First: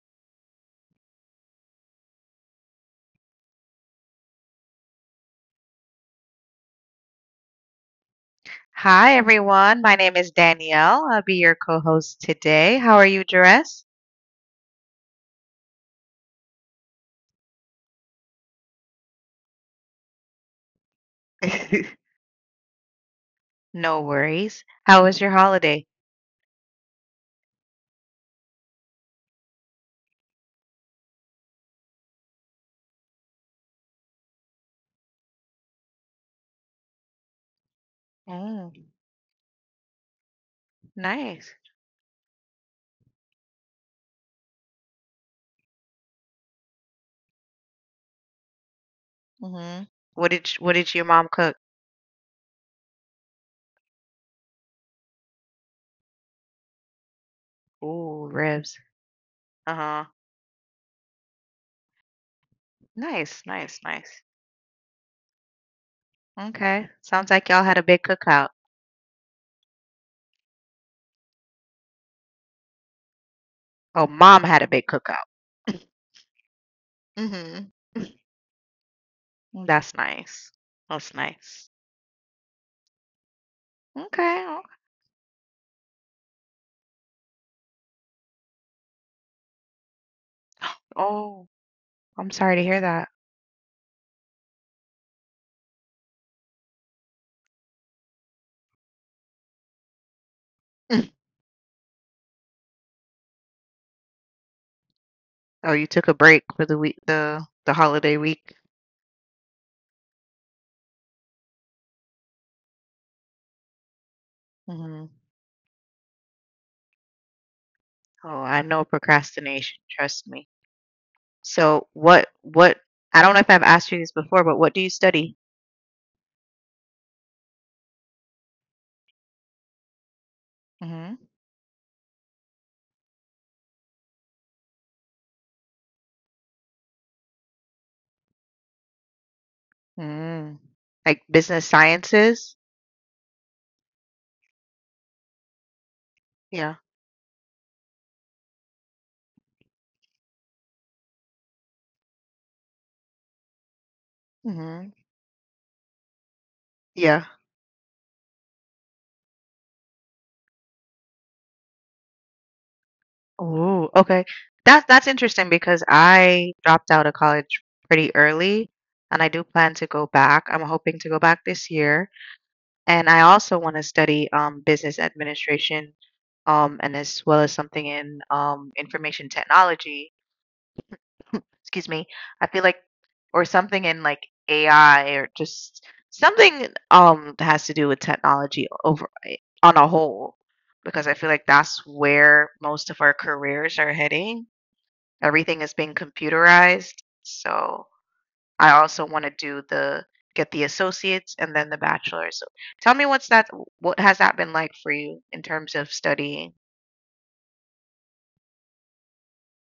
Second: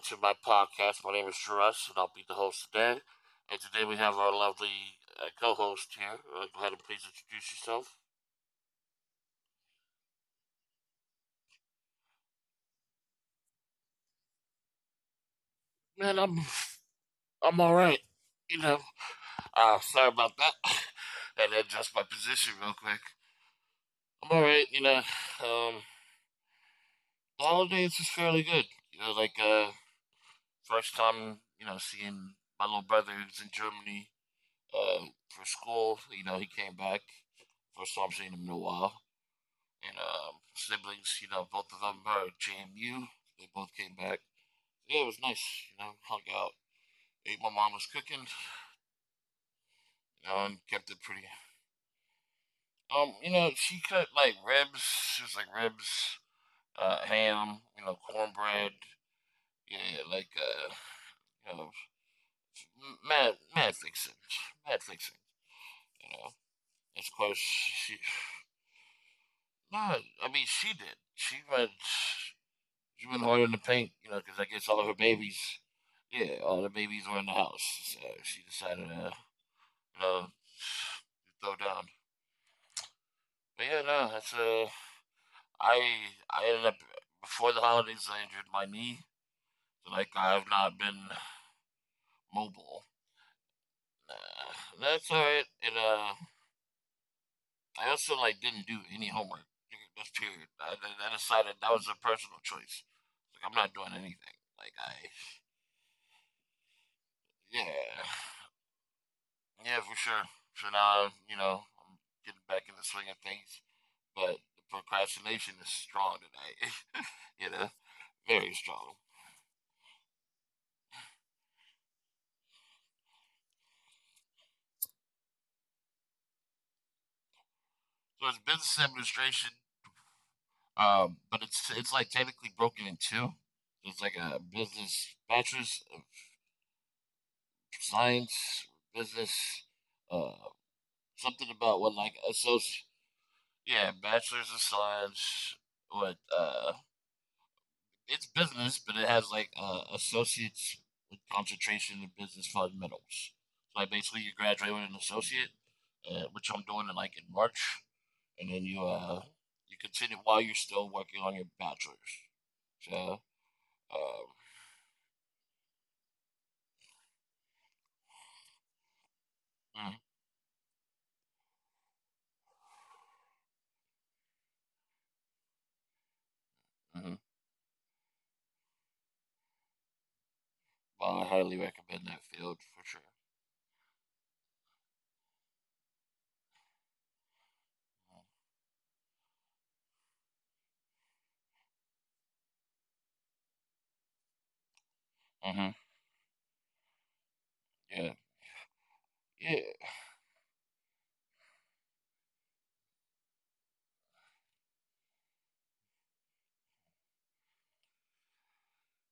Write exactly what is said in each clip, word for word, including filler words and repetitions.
to my podcast. My name is Russ, and I'll be the host today. And today we have our lovely uh, co-host here. Uh, go ahead and please introduce yourself. Hi, everyone. My name is Danielle. I'll be your co host today. How are you dressed? Man, I'm I'm all right. You know, uh, sorry about that. And adjust my position real quick. No I'm all right. worries. You know, How was your holiday? um, the holidays was fairly good. You know, like uh, first time you know seeing my little brother who's in Germany uh, for school. You know, he came back first time seeing him in a Mm, while. And um, siblings. You know, nice. both of them are at J M U. They both came back. Yeah, it was nice. You know, hung out, ate my mama's cooking. Hmm What You did know, sh- and what did kept it your pretty. mom cook? Um, you know, she cut like ribs. She was like ribs, uh, ham. You know, Ooh, cornbread. ribs. Yeah, Uh-huh. like uh, you know, mad, Nice, mad nice, fixing, nice. mad fixing. You know, Okay. of Sounds course like y'all had a she. big cookout. No, I mean she did. She went. She's been hard in the paint, Oh, you know, because mom I had a guess all big of her cookout. babies, yeah, all the babies were in the house. Mm-hmm. So she decided to, That's you know, nice. That's throw nice. down. But yeah, no, Okay. that's o- uh, I I ended up before the holidays I injured my knee, so like I have not been Oh, I'm sorry to hear mobile. that. Uh, that's all right. And uh, I also like didn't do any homework during this period. I, I decided that was a personal choice. Like I'm not doing anything. Like I, Oh, you took a break for the week, the the holiday yeah. week. Yeah, for sure. So now, you know, I'm getting back in the swing of things. But the Mhm. procrastination is strong tonight, you know, Oh, I very know strong. procrastination, trust me. So what what I don't know if I've asked you this before, but what do you study? So it's business administration, Mhm. um, but it's it's like technically broken in two. It's like a business bachelor's of science, business, Mm. uh, Like business something about what sciences? like associate, yeah, bachelor's of science, Yeah. what uh, it's business, but it has like uh, associates with concentration in business fundamentals. So like Mhm. basically, you graduate with an associate, uh, which Yeah. I'm doing in like in March, and then you uh you continue while you're still working on your bachelor's. Ooh, So okay. That um, that's interesting because I dropped out of college pretty early and I do plan to go back. I'm mm, hoping to go back this year. And I also want to study um business administration um and as well as mm-hmm. something in um information technology. Well, Excuse I me, highly I feel recommend like that field or for sure. something in like A I or just something um that has to do with technology over eh, on a whole because I feel like that's where most of our careers are heading. Everything is being Hmm. computerized. So I Yeah, also want to do the yeah. get the associates and then the bachelor's. So tell me what's that what has that been like for you in terms of studying?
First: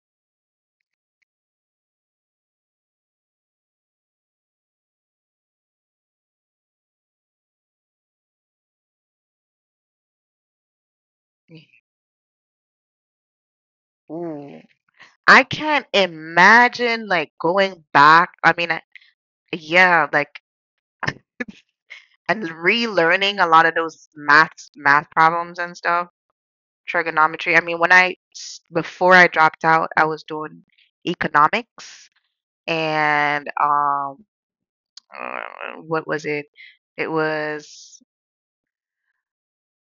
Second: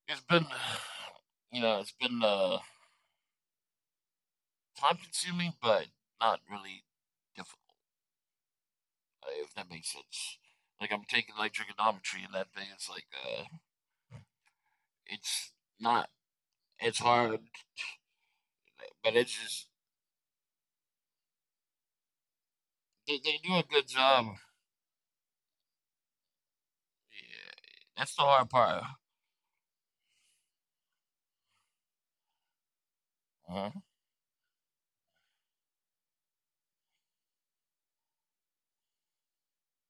It's been you know it's been uh time consuming, but not really difficult. Uh, if that makes sense. Like I'm taking like trigonometry and that thing. It's like uh, Ooh. I it's can't not it's imagine like hard, going back. I mean, I, but it's just Yeah, like and they, they relearning a do a lot of good those job. maths math problems and stuff, trigonometry. Yeah, I mean, when that's I the hard s- part. before I dropped out, I was doing economics and Uh-huh. um uh, what was it? It was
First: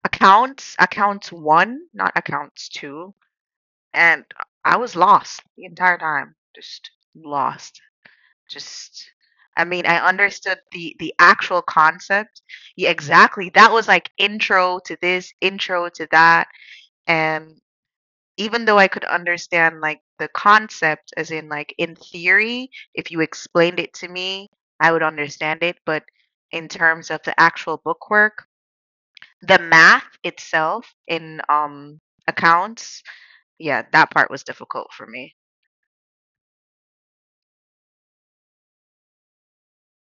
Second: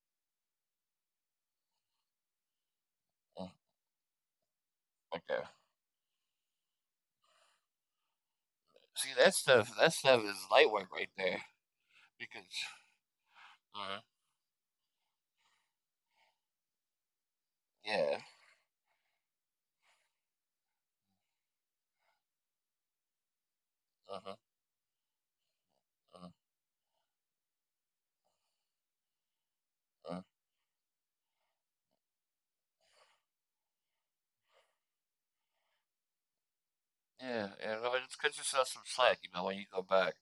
accounts, accounts one, not accounts two, Uh, and I was lost right. the entire time, just lost. Just See that I stuff. mean, That I stuff is understood light work the right the there actual concept. because Yeah, exactly. That uh was huh. like intro to this, intro to that. And Yeah. even though I could understand like the concept as in like in theory, if you explained it to Uh-huh. me, I would understand it, but Uh-huh. in terms of the actual bookwork, the math uh, itself in um accounts, yeah, that part was difficult for me. Yeah, yeah, no, just cut yourself some slack, you know, when you go back.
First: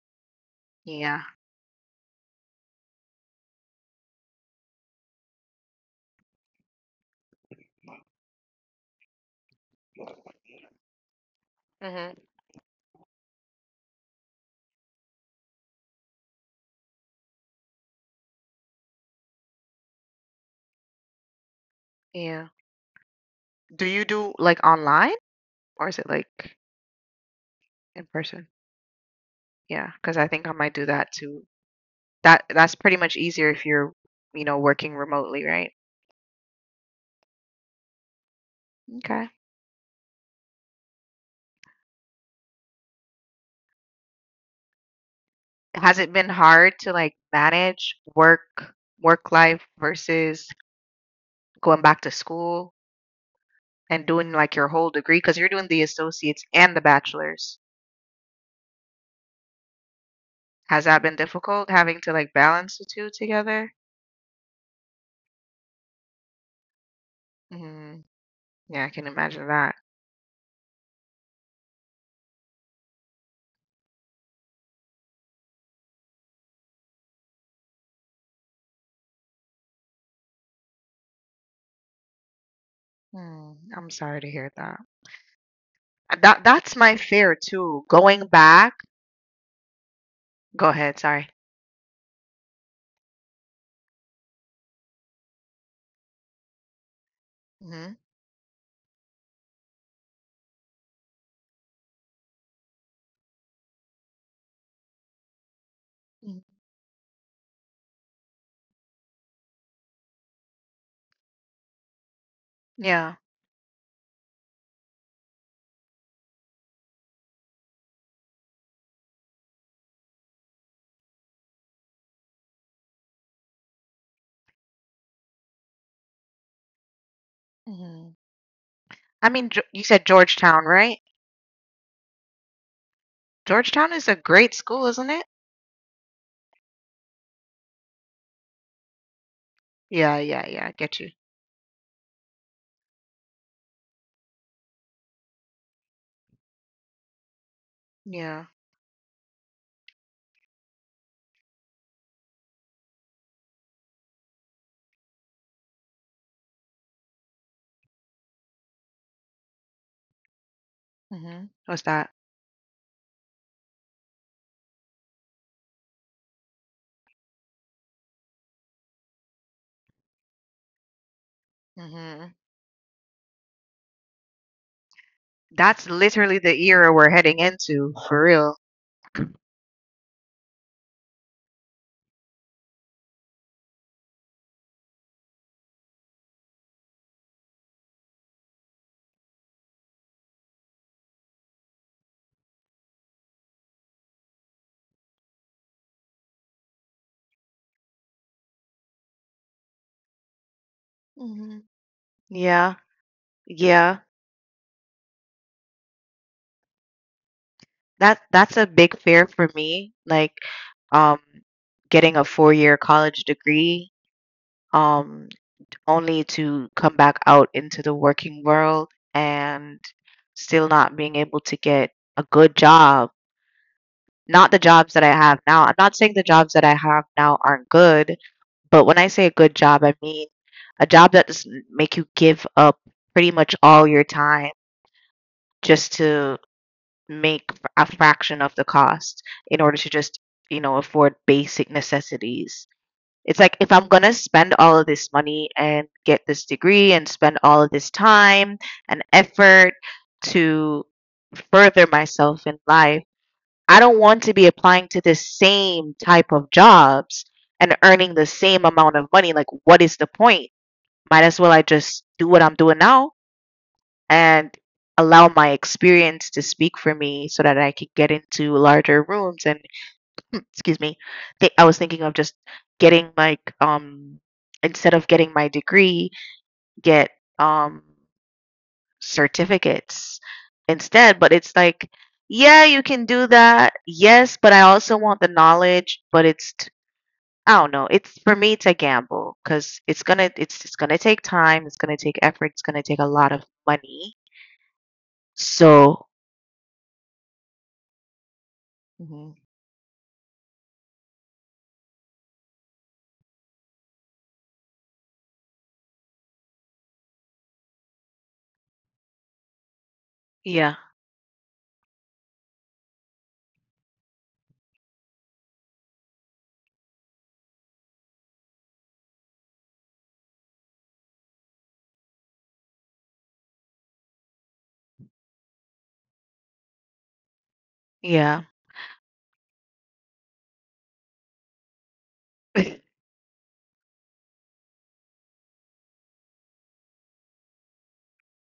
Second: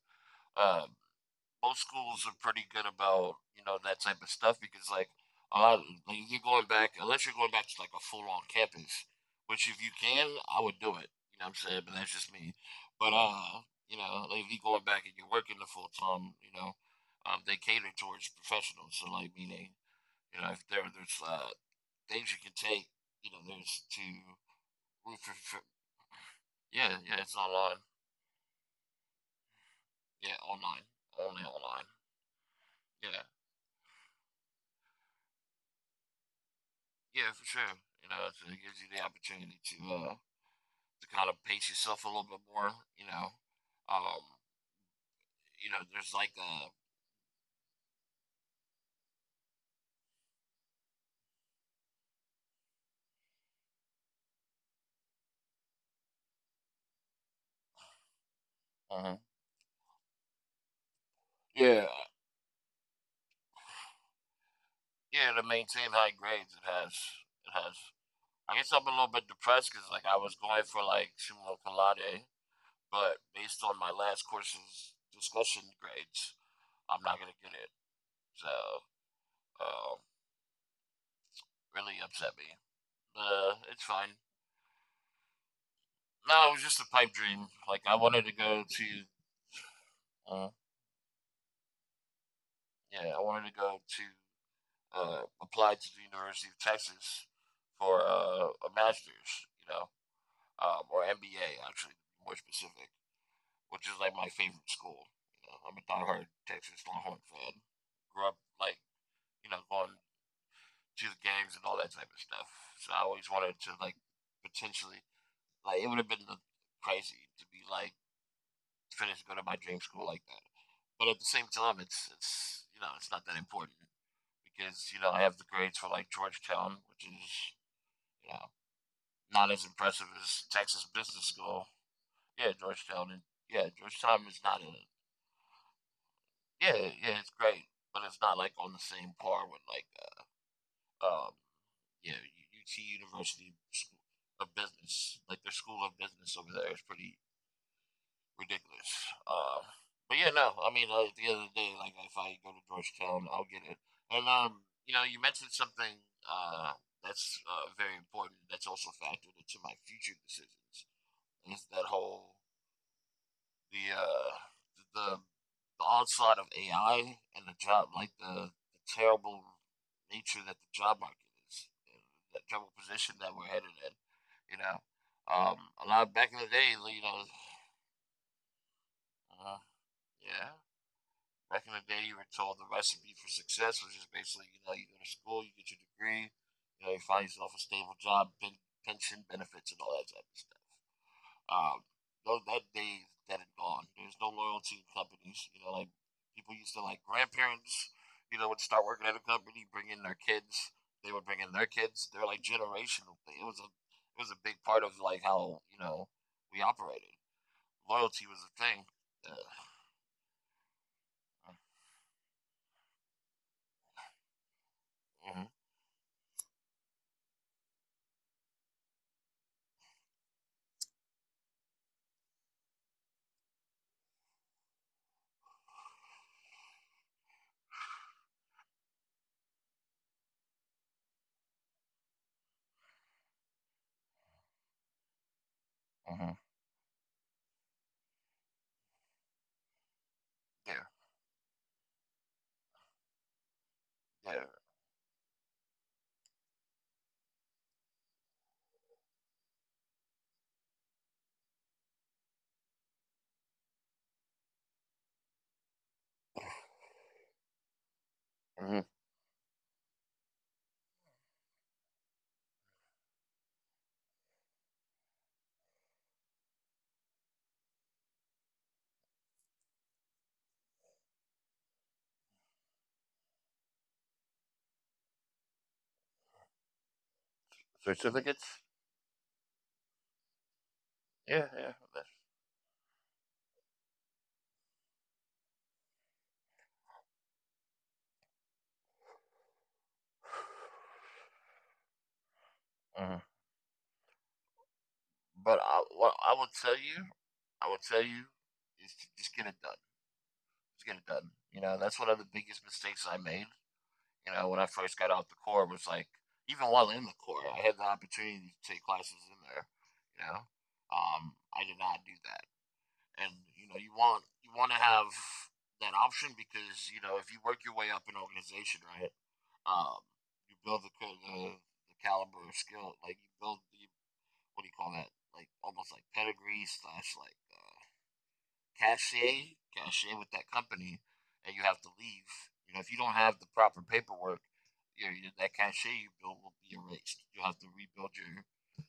Um, Yeah. Most schools are pretty good about you know that type of stuff because like a lot like if you're going back unless you're going back to like a full on campus, which if you can, I would do it. You know what I'm saying? But that's Mhm. just me. But uh, you know, like if you're going back and you're working the full time, you know, um, they cater towards professionals. So like meaning, you know, if there there's uh things you Yeah. can take, you know, there's Do to you do like online for, for, or is it like yeah yeah it's online. in person? Yeah, because I Yeah, think I might online, do that only too. online. That that's pretty much Yeah. easier if you're, you know, working remotely, right? Yeah, for sure. You know, so it gives you the Okay. opportunity to uh, to kind of pace yourself a little bit more. You know, um, you know, Has there's it like been a hard to, like, manage work work life versus going back to school and doing, like, your whole degree? Because 'Cause you're doing the associates and the bachelor's. uh Has that been difficult yeah, having to, like, balance the two together? yeah, to maintain high grades, it has it has. Mhm. I guess I'm a Yeah, I little can bit imagine depressed that. because like I was going for like summa cum laude, but based on my last course's discussion grades, I'm not gonna get it. So um, really upset me. Uh, Hmm, it's I'm fine. sorry to hear that. Uh, No, it That was just a that's my pipe fear dream. Like too, I wanted to going go back. to uh, Go ahead, sorry. yeah, I wanted to go to uh, apply to the University of Texas for Mhm. uh, a master's, you know, um, or M B A actually, more specific, which is like my favorite school. You know, I'm a diehard Texas Longhorn fan. Grew up like you know going to the games and all that type of stuff. So I always Yeah. wanted to like potentially like it would have been crazy to be like finished going to my dream school like that. But at the same time, it's it's you know it's not that important. Because you know I have the grades for like Georgetown, which is you Mhm. know I not as mean, Geo you impressive said as Georgetown, Texas right? Business School. Yeah, Georgetown, and yeah, Georgetown Georgetown is a is not great a school, isn't it? yeah yeah it's great, but it's not like on the same par with like uh, Yeah, yeah, yeah, I get you. um you know U T University School of Business. Like their School of Business over there is pretty Yeah. ridiculous. Um, but yeah, no, I mean, like the other day, like if I go to Georgetown, I'll get it. And um, you know, you mentioned something uh, that's uh, very important. That's also factored into my future decisions. Is Mhm. that What's that? whole the uh, the the onslaught of A I and the job, like the, the terrible nature that the job market is, and the Mhm. terrible position that we're headed in. You know, um, a lot That's back in the literally day, the you era know, we're heading into, for real. uh, yeah, back in the day, you were told the recipe for success was just basically, you know, you go to school, you get your degree, you know, you find yourself a stable job, pen- pension benefits, and all that type of stuff. Um, those, that day is dead and gone. There's no loyalty in companies. You know, like people used to like grandparents. You know, would start working at a company, bring in their kids. They would bring in their Mhm. kids. They're like Yeah, generational thing. It was a it was yeah. a big part of like how you know we operated. Loyalty was a That thing. that's a Uh, big fear for me, like, um, getting a four-year college degree, mhm, um, only to come back out into the working world and still not being able to get a good job. Not the jobs that I have now. I'm not saying the jobs that I have now aren't good, but when I say a good job, I mean a job that doesn't make you give up pretty much all your time mhm. just to make a fraction of the cost in order to just, Yeah, you know, afford basic necessities. It's like if I'm yeah. gonna spend all of this money and get this degree and spend all of this time and effort to further myself in life, I don't want to be applying to the same type of jobs and earning Mhm. the same amount of money. Like, what is the point? Might as well I just do what I'm doing now and allow my experience to speak for me so that I could get into larger rooms. And excuse me, th- I was thinking of just getting like um instead of getting my degree, get um Certificates. certificates Yeah, yeah. instead. But it's like, yeah, you can do that. Yes, but I also want the knowledge. But it's t- I don't know. It's for me, it's a gamble because it's gonna it's it's gonna take time. It's gonna take effort. Uh-huh. It's gonna take a lot of money. But I, what I would So tell you, I would tell you, is to just get it done. hmm Just get it done. You know, that's one of the biggest mistakes I made. You know, when I first got out the Corps, was like, even while in the Corps, I had the opportunity to take classes in there. You know, um, yeah, I did not do that. And you know you want you want to have that option because you know if you work your way up in organization, right? Um, you build the, ca- the the caliber of skill, like you build the what do you call that? Like almost like pedigree slash like uh, yeah. cachet, cachet with that company, and you have to leave. You know, if you don't have the proper paperwork, your, your that cachet you built will be erased. You'll have to rebuild your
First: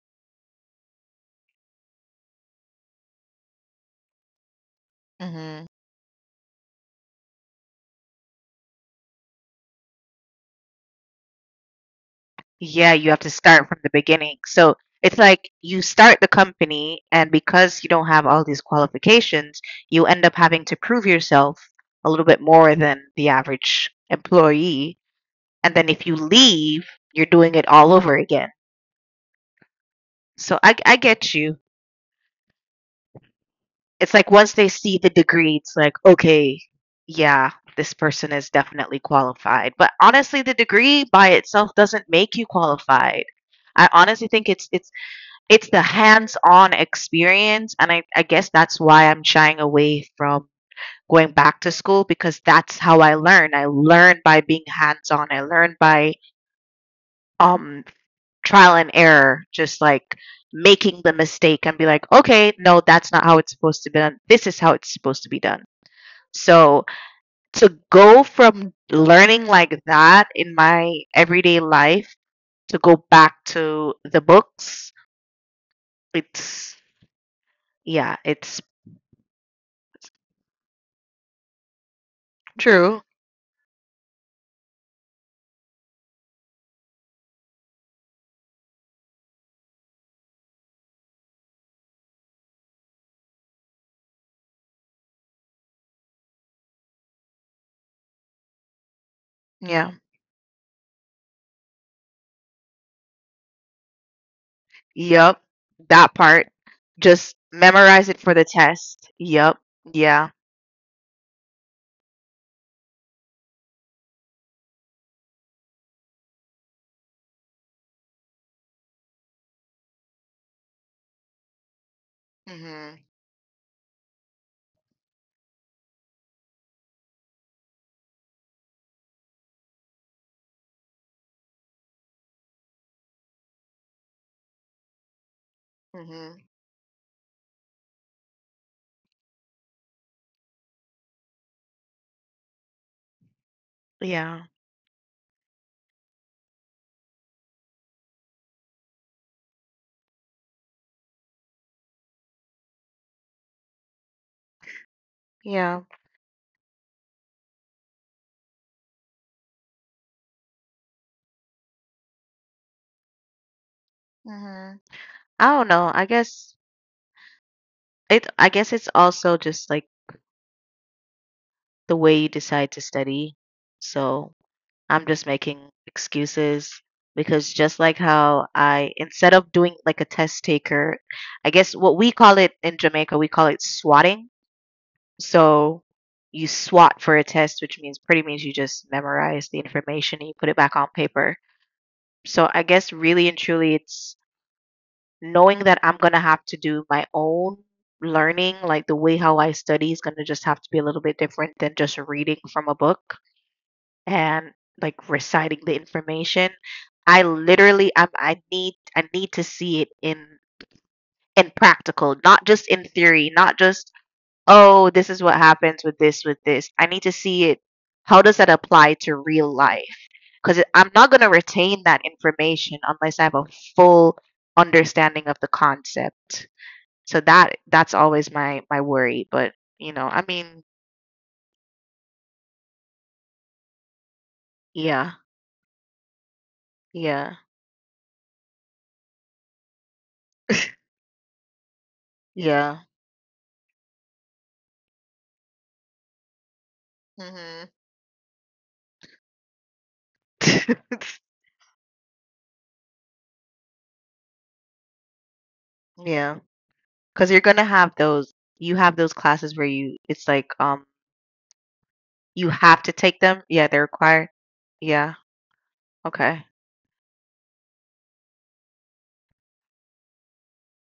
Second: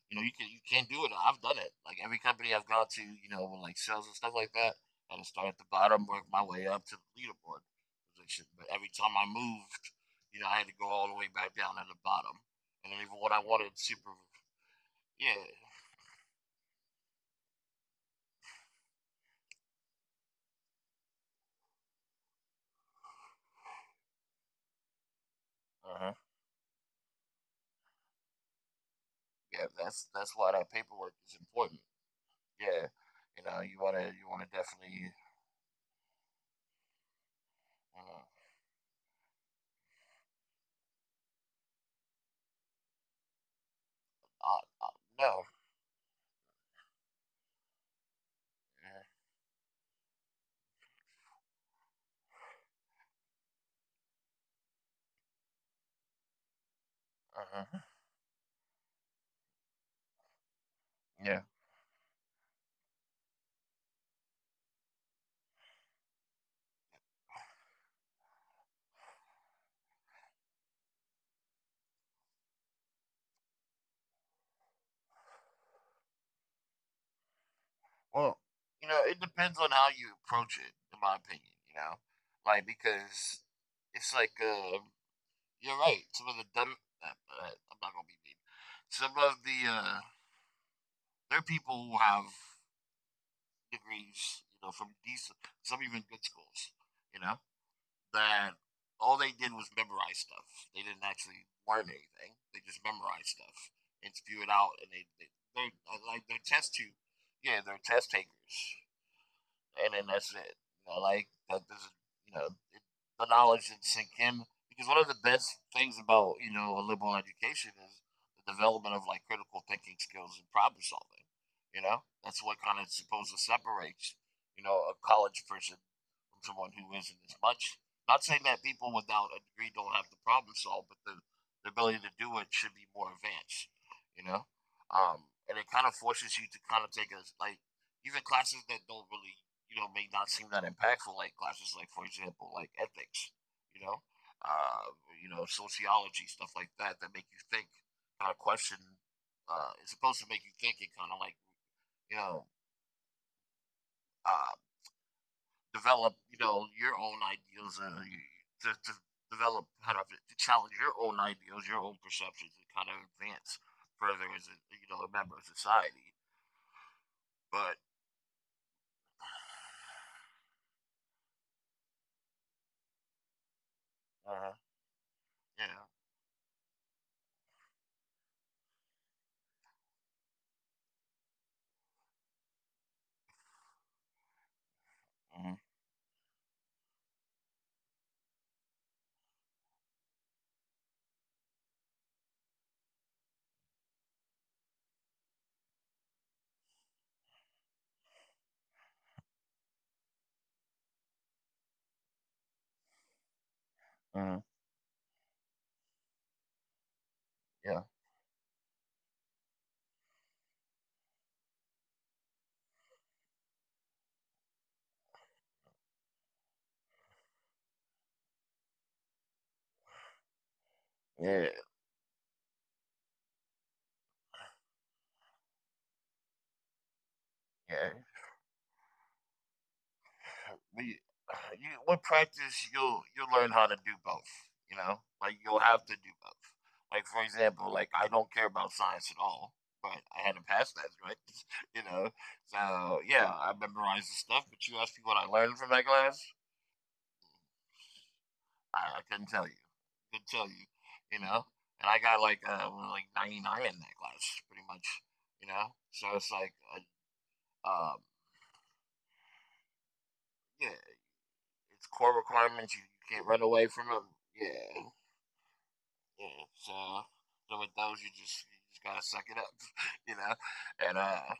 you know, you can you can't do it. I've done it. Like every company I've gone to, you know, with like sales and stuff like that, I had to start at mhm. the bottom, work my way up to the leaderboard position. But every time I moved, you know, I had to go all the way back down at the bottom. Yeah, And you then have to even what I start from wanted the super beginning. So it's like yeah. you start the company, and because you don't have all these qualifications, you end up having to prove yourself a little bit more than the average employee. And then if you Uh-huh. leave, you're doing it all over again. Yeah, that's that's So why I, that I paperwork get is you. important. Yeah. You know, you It's wanna like you once wanna they see the definitely degree, it's like, okay, yeah, this person uh, is definitely qualified. But honestly, the degree by itself doesn't make you qualified. I honestly think it's uh, it's uh no. It's the hands-on experience, and I I guess that's why I'm Yeah. shying away from going back to school because that's how I learn. I learn by being hands-on. I learn by um Uh-huh. trial and error, just like making the mistake Yeah. and be like, "Okay, no, that's not how it's supposed to be done. This is how it's supposed to be done." So, to go from learning like that in my everyday life to go back to the books, it's yeah, it's Well, you know, it depends on how you approach it, in my opinion, you know? true. Like, because it's like, uh, you're right. Some of the dumb, uh, uh, I'm not going to be mean. Some of the, uh, there are people who have degrees, you know, from decent, some even good schools, you know, that all they did Yeah. was memorize stuff. They didn't actually learn anything. They just memorized stuff and spew it out. And they, Yep. they, they That part. like, they're test tube, Just yeah, memorize they're it for test the takers, test. Yep. and Yeah. then that's it. You know, like that this is you know it, the knowledge should sink in because one of the best things about you know a liberal education is the development of like critical thinking skills and problem solving. You know, that's what kind Mhm. of supposed to separates you know a college person from someone who isn't as much. Not saying that people without a degree don't have to problem solve, but the, the ability to do it should be more advanced. You know, um, and it kind of forces Mhm. you to kind of take a like even classes that don't really you know may not seem that impactful, like classes like for example like ethics, you know, Yeah. uh, you know sociology stuff like that that make you think, kind of question. Uh, it's supposed to make you think and kind of like you know uh, Yeah. develop you know your own ideals uh, to, to develop kind of to challenge your own ideals, your own perceptions, and kind of advance further as a you know a Mhm. member of I don't society. know. I guess But it I guess it's also just like the way you decide to study. uh, So, I'm just yeah. making excuses because just like how I instead of doing like a test taker, I guess what we call it in Jamaica, we call it swatting. Mm-hmm. So you S W O T for a test, which means pretty means you just memorize the information and you put it back on paper. So I guess really and truly it's knowing that I'm gonna have to do my own learning, like the way how I study is gonna just have to be a little bit different than just reading from a book Mm-hmm. and like reciting the information. I yeah, literally I'm I need I need to see it in in practical, not just in theory, not just oh, this is what happens with this, with this. I need to see it. How does that apply to real life? Because I'm yeah, yeah, not going to retain that information unless I have a full understanding of the concept. So yeah, that that's always my my worry. But you know, I we- mean, you, with practice, you'll you'll learn how to do both. You know, like you'll yeah, have to do both. Like for example, yeah, like I don't care about science at all, but I had to pass that, right? you know, so yeah, yeah, I memorized the stuff. But you asked me what I learned from that class, hmm I, I couldn't tell you. Couldn't tell you. You know, and I got like uh well, like ninety nine in that class, pretty much. You know, so it's like yeah. uh, Because you're um gonna have those. You have those classes where you it's yeah, like um it's core requirements. You, you you can't have to run take away them. from them. Yeah, they're required. Yeah, Yeah. yeah. So, Okay. so with those, you just you just gotta suck it up, you know. And uh,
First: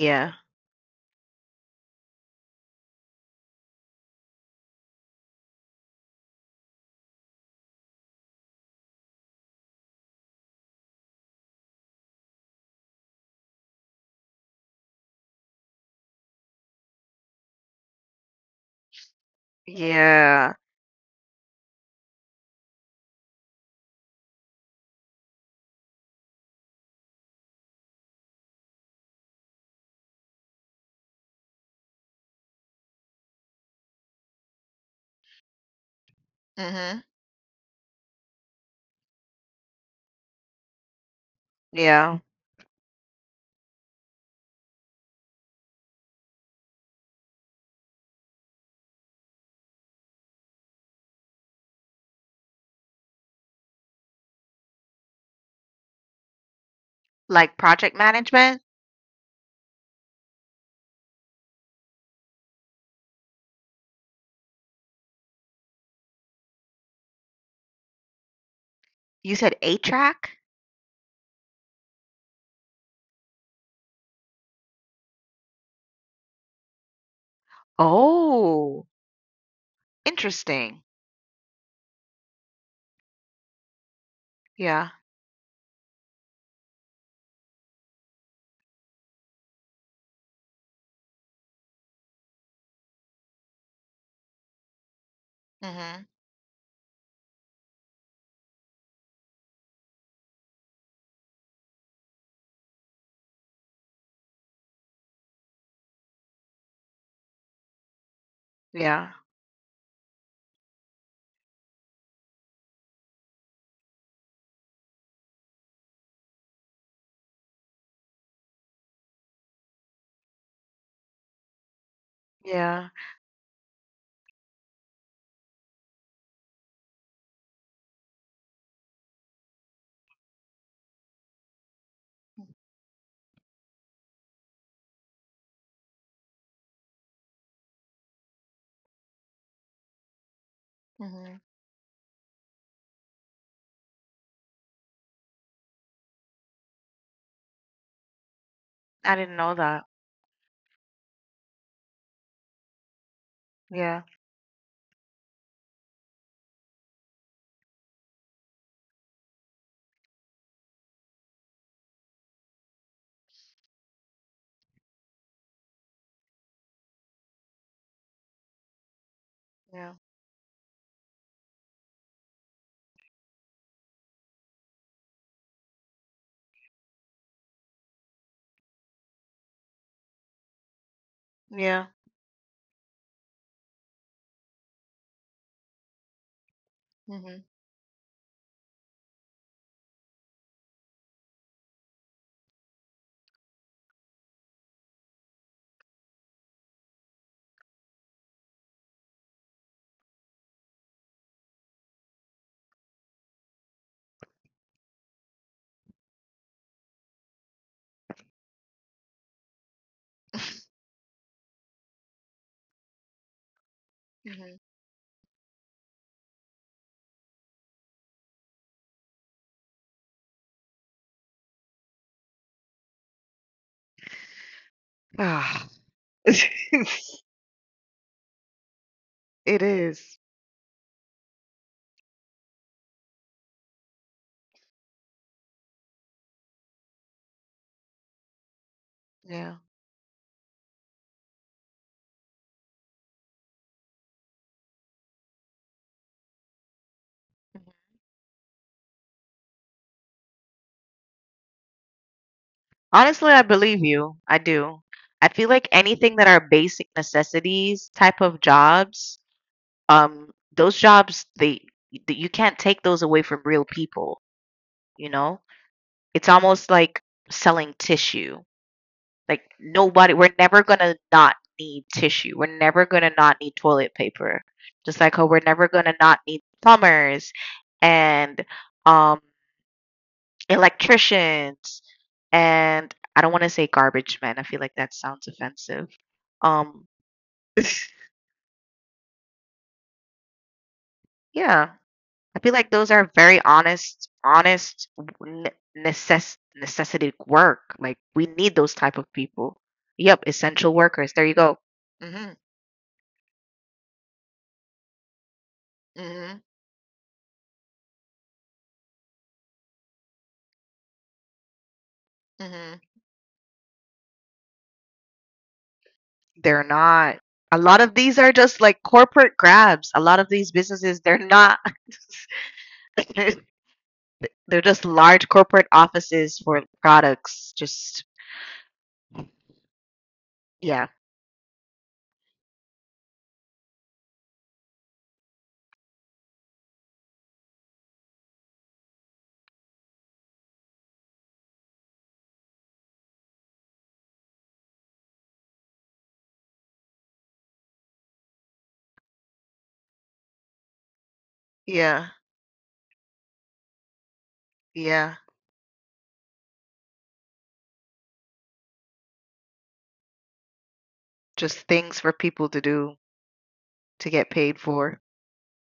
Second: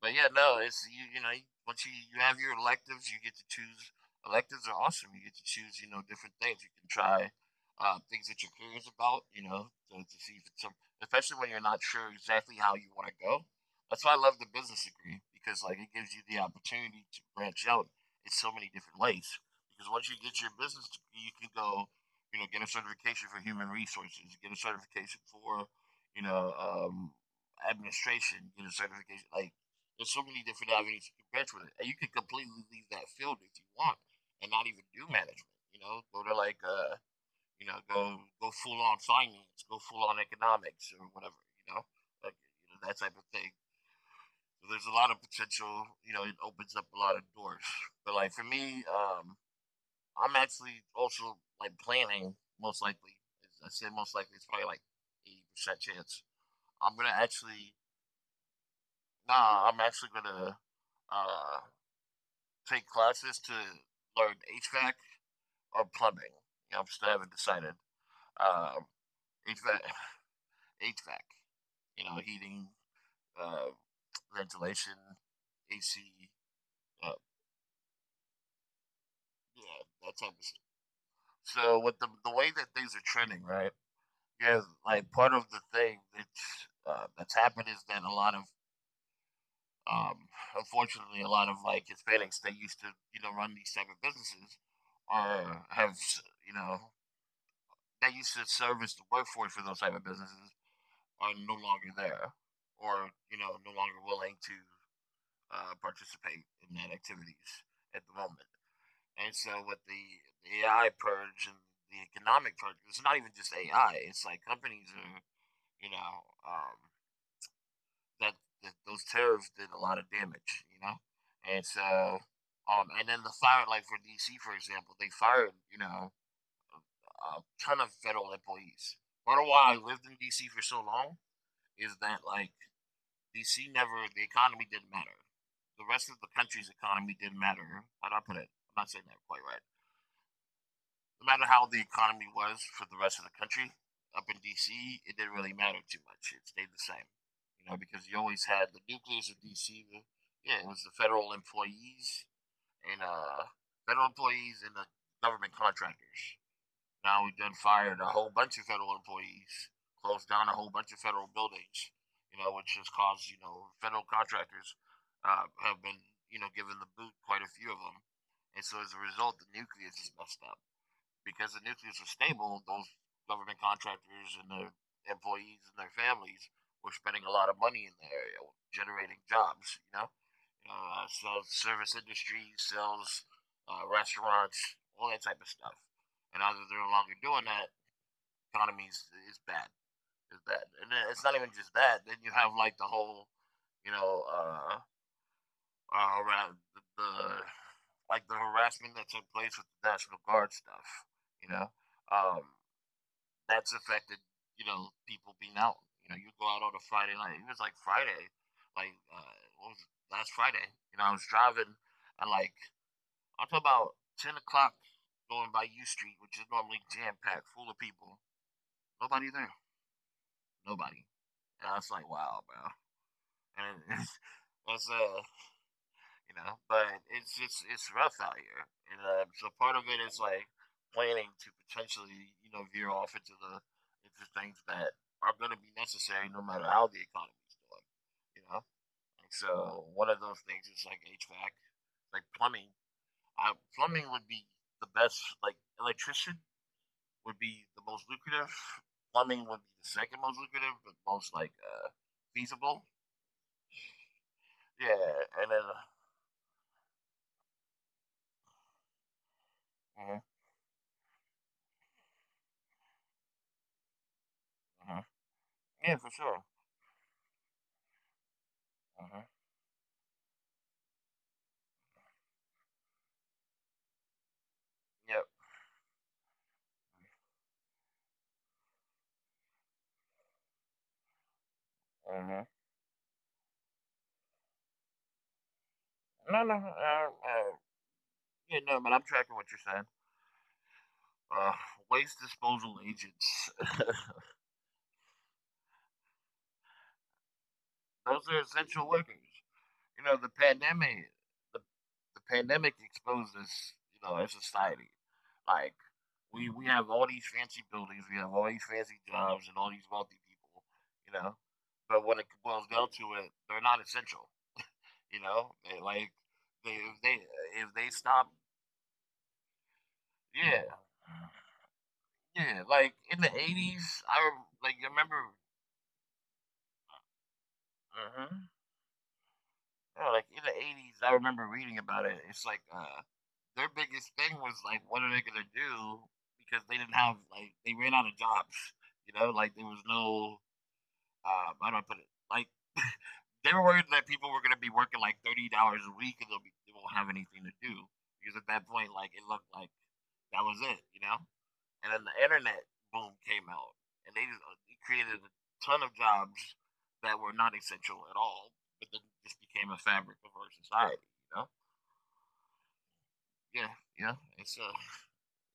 but yeah, no, it's you. You know, once you you have your electives, you get to choose. Electives are awesome. You get to choose. You know, different things. You can try uh, things that you're curious about. You know, to, to see if it's some, especially when you're not sure exactly how you want to go. That's why I love the business degree because like it gives you the opportunity to branch out in so many different ways. Because once you get Yeah. your business degree, you can go, you know, get a certification for human resources, get a certification for, you know, um, administration, get a certification like there's so many different avenues you can branch with it, and you can completely leave that field if you want, and not even do management. You know, go to like Mhm. uh, you know, go go full on finance, go full on economics or whatever. You know, Yeah. like you know, that type of thing. So there's a lot of potential. You know, it opens up a lot of doors. But like for me, um, I'm actually also like planning most likely. As I said most likely, it's probably like eighty percent chance. I'm gonna Like actually, project management? nah, I'm actually gonna uh, take classes to learn H V A C or plumbing. You know, I still haven't decided. You said Um, eight HVAC, track? H V A C, you know, heating, uh, ventilation, A C, uh, Oh, yeah, that type of stuff. interesting. So with the the way that things are trending, right? Yeah, Yeah. like part of the thing that's uh, that's happened is that a lot of um, unfortunately, a lot of like Hispanics that used to you know run these type of businesses are Mhm. have you know that used to service the workforce for those type of businesses are no longer there, or you know, no longer willing to uh, participate in that activities at the moment. Yeah. And so, with the, the A I purge and the economic purge, it's not even just A I. It's like companies are, you know, um, that, that those tariffs did a lot of damage, you know. And so, Yeah. um, and then the fire, like for D C, for example, they fired, you know, a ton of federal employees. Part of why I lived in D C for so long is that like D C never the economy didn't matter. The rest of the country's economy didn't matter. How'd I put it? I'm not saying that quite right. Mhm. No matter how the economy was for the rest of the country, up in D C, it didn't really matter too much. It stayed the same, you know, because you always had the I didn't know nucleus of that. D C. The, yeah, it was the federal employees and uh, Yeah. federal employees and the government contractors. Now we done fired a whole bunch of federal employees, closed down a whole bunch of federal buildings, you know, which has caused, you know, federal contractors uh, have been, you know, given the boot, quite a few of them. And so as a result, Yeah. the nucleus is messed up. Because the nucleus was stable, those government contractors and their employees and their families were spending a lot of money in the area, generating jobs, you know? uh, Yeah. sells service industry, sells uh, restaurants, all that type of stuff. And now that they're Mhm. no longer doing that, economy is, is bad. Is bad. And then it's not even just that. Then you have like the whole, you know, uh, uh, around the, the like the harassment that took place with the National Guard stuff. You know, um, that's affected. You know, people being out. You know, you go out on a Friday night. It was like Friday, like uh, what was it? Last Friday. You know, I was driving and like I'm talking about ten Mhm. o'clock going by U Street, which is normally jam packed, full of people. Nobody there. Nobody. And I was like, wow, bro. And it's, it's uh, Ah. you know, but it's just, it's rough out here. And uh, It so part of is. it is like planning to potentially, you know, veer off into the, into things that are going to be necessary no matter how the economy is doing, you know? Yeah. And so one of those things is like H V A C, like plumbing. I, plumbing would be the best, like electrician would Mhm. be the most lucrative. Plumbing would be the second most lucrative, but most like uh, feasible. Honestly, I believe you. I do. I Yeah, feel like and then uh, anything that are basic necessities type of jobs, um, hmm those jobs, they, that you can't take those away from real people. You hmm know? yeah, for It's sure. almost like selling tissue. Hmm. Like nobody we're never going to not need tissue. We're never going to not need toilet paper. Just like how Yep. we're never going to not need plumbers and um electricians Hmm. and I don't want to say garbage men. I feel like that sounds offensive. No, no, Um uh, uh, yeah, no, but I'm tracking what you're saying. Uh, yeah, waste I feel like disposal those are very agents. honest, honest w- necess- necessity work. Like we Those are need those essential type of workers. people. You know, Yep, the essential workers. pandemic, There you go. the, the Hmm pandemic exposed us, you know, as society. Like hmm We we have all these fancy buildings, we have all these fancy jobs, and all these wealthy people, you know. But when it boils hmm down to it, they're not essential, you know. They, like They're they if not. they A if lot of they these are stop, just like corporate grabs. A lot of these yeah, businesses, they're not. yeah. Like in the eighties, I rem- They're like just I remember. large corporate offices for products. Just Mm-hmm. Yeah, like in the yeah, eighties, I remember reading about it. It's like uh, their biggest thing was like, what are they gonna do? Because they didn't have like they ran out of jobs, you know. Like there was no um, how do I put it? Like they were worried that people were going to be working like thirty dollars a week and they'll be they won't have anything to do because at that point, like it looked like that was it, you know. And yeah, then the internet boom came out, and they just uh, it yeah. created a ton of jobs that were not essential at all, but then just became a fabric of our society, you know. Just things for people to do Yeah, to yeah. get paid It's uh for.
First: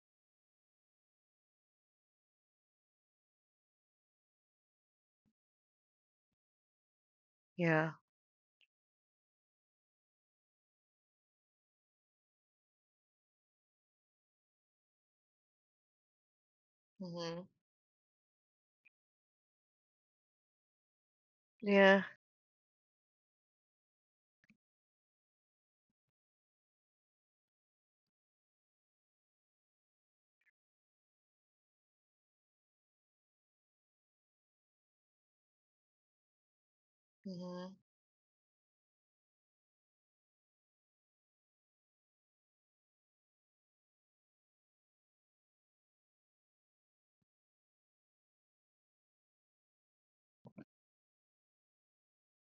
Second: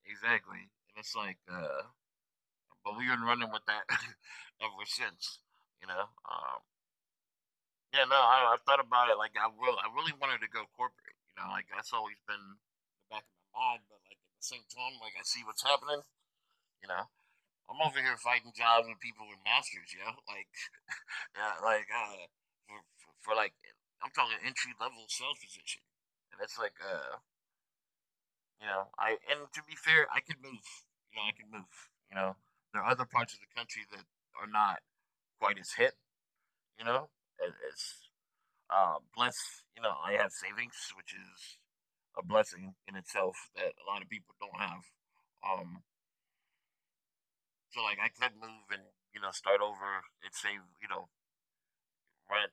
exactly, and it's like uh, but we've been running with that ever since, you know. Um, Yeah. Yeah, no, I, I've thought about it. Like, I will. I really wanted to go corporate. You know, like that's always been in the back of my mind. But like at the same time, like I see what's happening. You know, hmm I'm over here fighting jobs with people with masters. You know, like, yeah, like Yeah. uh, for, for, for like, I'm talking entry level sales position, and it's like, uh, you know, I and to be fair, I could move. You know, I can move. You know, there are other parts of the country that are not quite as hit. You know, and Mhm. it's Uh, bless, you know, I have savings, which is a blessing in itself that a lot of people don't have. Um, so like I could move and you know start over and save, you know, rent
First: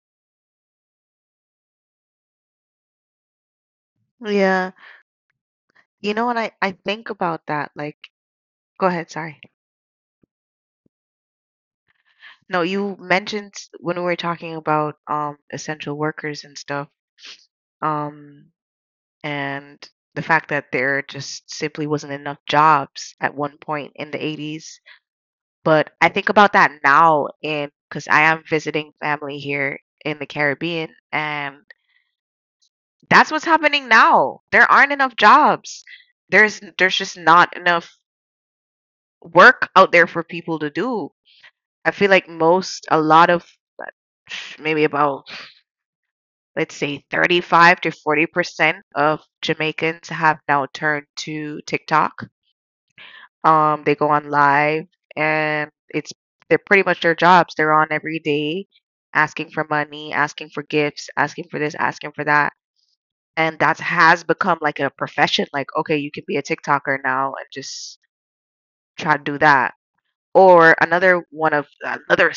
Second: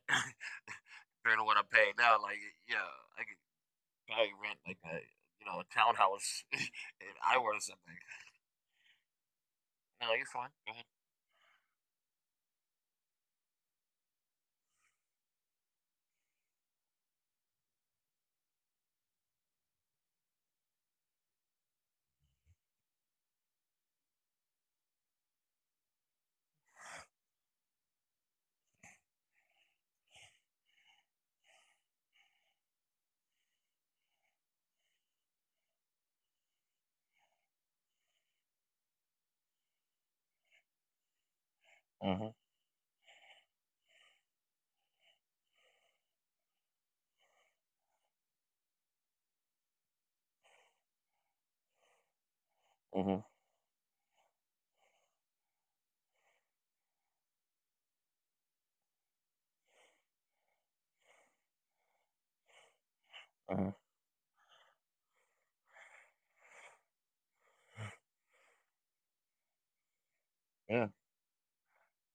compared to what I'm paying now. Like, yeah, I could probably rent Yeah. like a you know a You know what townhouse I I think in about Iowa or that something. like go ahead, sorry. No, you're fine. Go ahead. No, you mentioned when we were talking about um essential workers and stuff, um and the fact that there just simply wasn't enough jobs at one point in the eighties, but I think about that now in cuz I am visiting family here in the Caribbean and that's what's happening now. There aren't enough jobs. There's there's just not enough work out there for people to do. I feel like Mhm. most, a lot of, like, maybe about, let's say, thirty-five to forty percent of Jamaicans have now turned to TikTok. Mhm. Um, they go on live and it's they're pretty much their jobs. They're on every day asking for money, asking for gifts, asking for this, asking for that. And that Mhm. has become like a profession. Like, okay, you can be a TikToker now and just try to do that. Or Yeah. another one of another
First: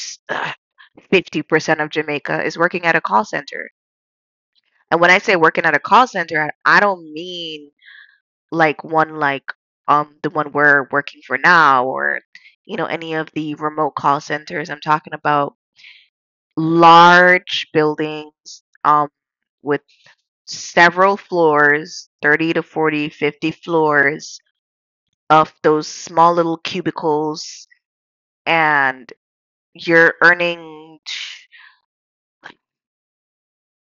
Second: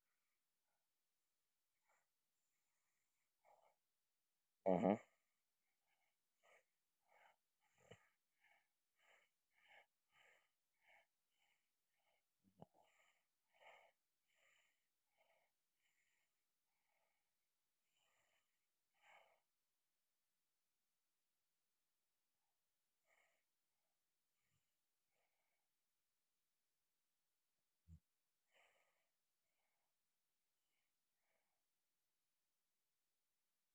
fifty percent of Jamaica is working at a call center. Mhm. And when I say working at a call center, I I don't mean like one like um the one we're working for now or you know any of the remote call centers. I'm talking about large buildings um with several floors, thirty to forty, fifty floors of those small little cubicles and you're earning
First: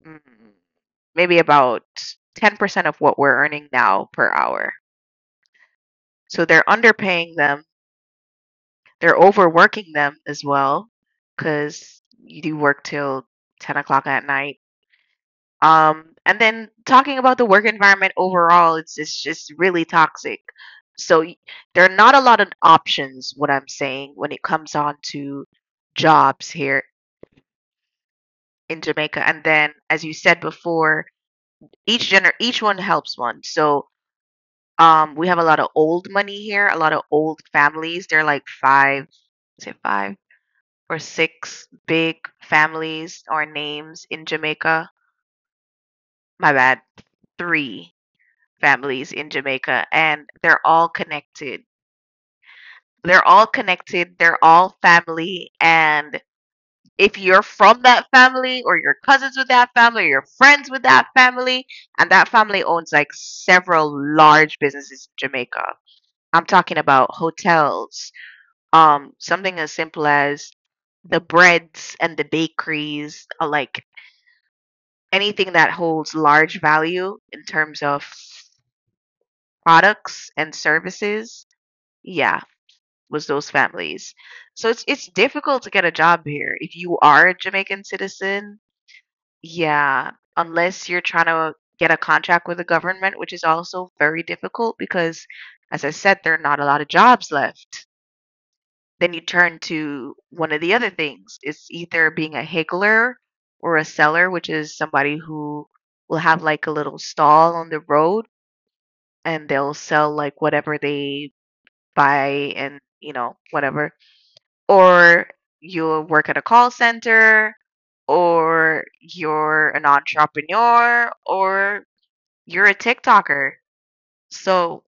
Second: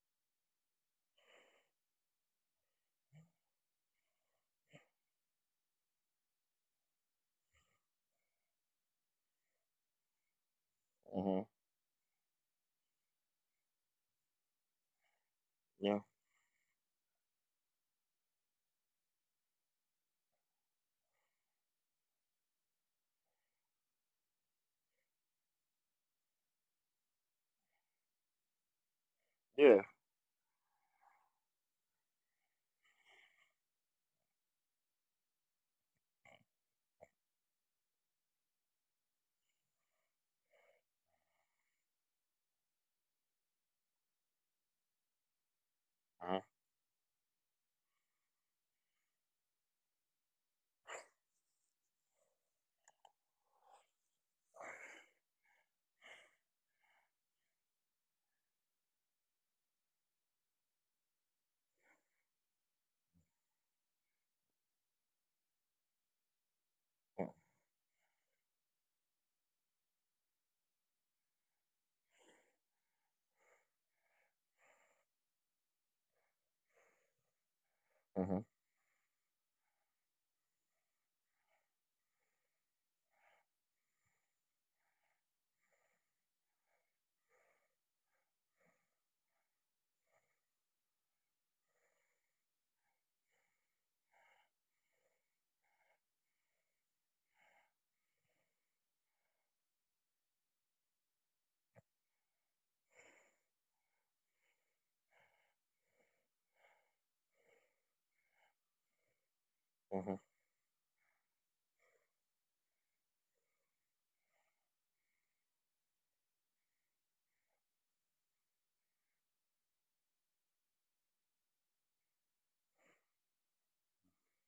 mm, maybe about ten percent of what we're earning now per hour. So they're underpaying them. They're overworking them as well Mhm. because you do work till ten o'clock at night. Yeah. Um, and then talking about the work environment overall, it's, it's just really toxic. So y- there are not a lot of options, what I'm saying, when it comes on to jobs here in Jamaica. And then, Yeah. as you said before, each gener each one helps one. So Um, we have a lot of old money here, a lot of old families. There are like five, is it five or six big families or names in Jamaica? My Mhm. bad, three families in Jamaica, and they're all connected. They're all connected, they're all family, and if you're from that family or you're cousins with that family or you're friends with that family, and that family owns like several large businesses in Jamaica. I'm talking about hotels, Um, something as simple as the breads and the bakeries, uh, like anything that holds large value in terms of Mhm. products and services, yeah, was those families. So it's it's difficult to get a job here if you are a Jamaican citizen. Yeah, unless you're trying to get a contract with the government, which is also very difficult because, as I said, there are not a lot of jobs left. Then you turn to one of the other things. It's either being a higgler or a seller, which is somebody who will have like a little stall on the road and they'll sell like Mhm. whatever they buy and, you know, whatever. Or you'll work at a call center or you're an entrepreneur or you're a TikToker. So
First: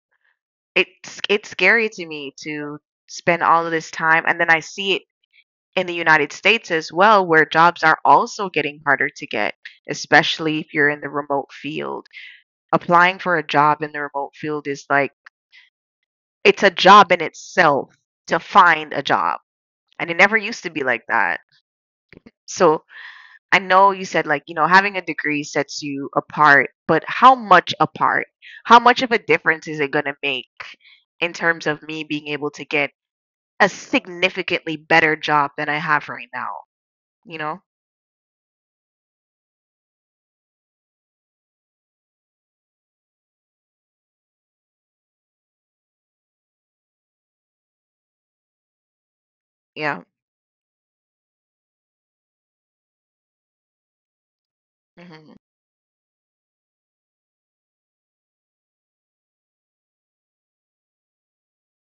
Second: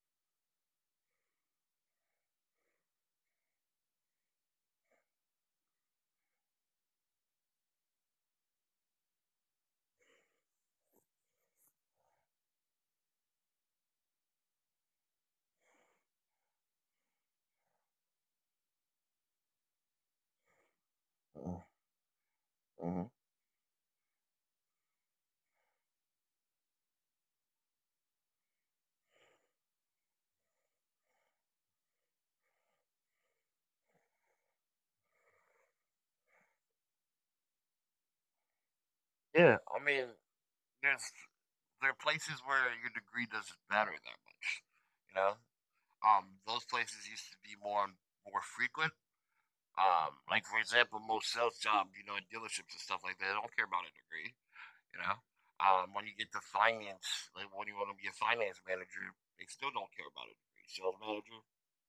it's it's scary to me to spend all of this time and then I see it in the United States as well, where jobs are also getting harder to get, especially if you're in the remote field. Applying for a job in the remote field is like, it's a job in itself to find a job. And it never used to be like that. Mhm. So Mhm. I know you said, like, you know, having a degree sets you apart, but how much apart? How much of a difference is it going to make in terms of me being able to get a significantly better job than I have right now? You know? Yeah. I mean, there's there are places where your degree doesn't matter that much. You know, um, those places used to be more more frequent. Yeah. Um, like for example, most sales jobs, you know, in dealerships and stuff like that, they don't care about a degree. You know, Mm-hmm. um, when you get to finance, like when you want to be a finance manager, they still don't care about a degree. Sales manager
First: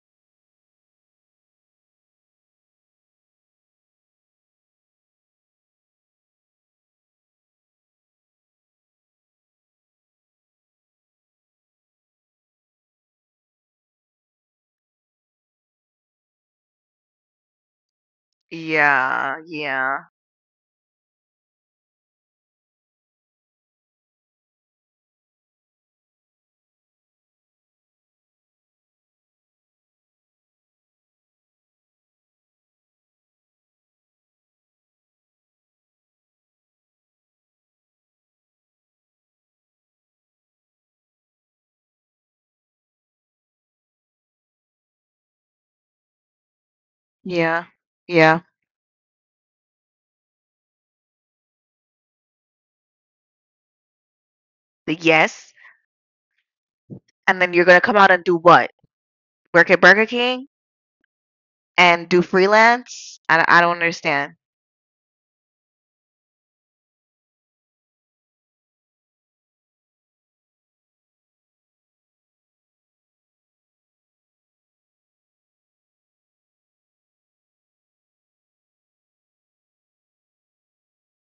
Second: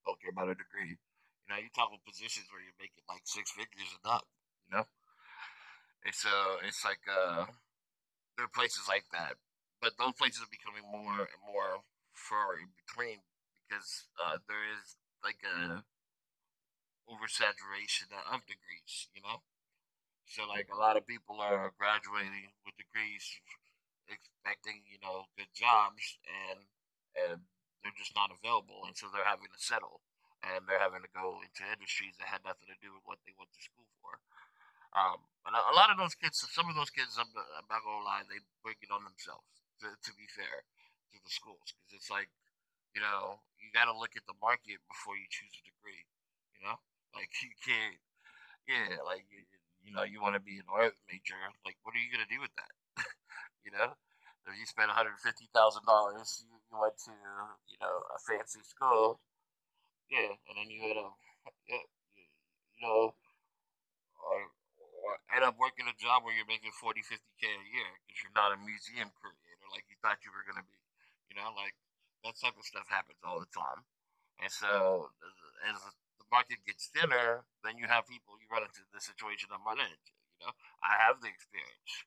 don't care about a degree. You know, you talk about positions where you're making like six figures and up. You know, it's uh, it's like uh, there are places like that, but those places are becoming more and more far in between because uh, there is like a oversaturation of degrees, you know. Yeah, yeah, So like a lot of people are graduating with degrees, expecting you know good jobs, and and they're just not available, and so they're having to settle, and they're having to go into industries that had nothing to do with what they went to school for. Um, and a, a lot of those kids, some of those kids, I'm, not- I'm not gonna lie, they bring it on themselves. To, to be fair, to the schools, because it's like you know you got to look at the market before you choose a degree. You know, like you can't. yeah, Yeah. yeah. Like you, you know you want to be an art major. Like, what are you gonna do with that? You know, if you spend one hundred fifty The thousand yes. dollars, you, you went to you know And a then you're gonna fancy come out and do school. what? Yeah. Work and at then Burger you had a, King yeah, you and do know, freelance? I, I or, don't understand. or end up working a job where you're making forty, fifty K a year because you're not a museum creator like you thought you were going to be. You know, like that type of stuff happens all the time. And so as, as the market gets thinner, then you have people, you run into the situation I'm running into. You know, I have the experience,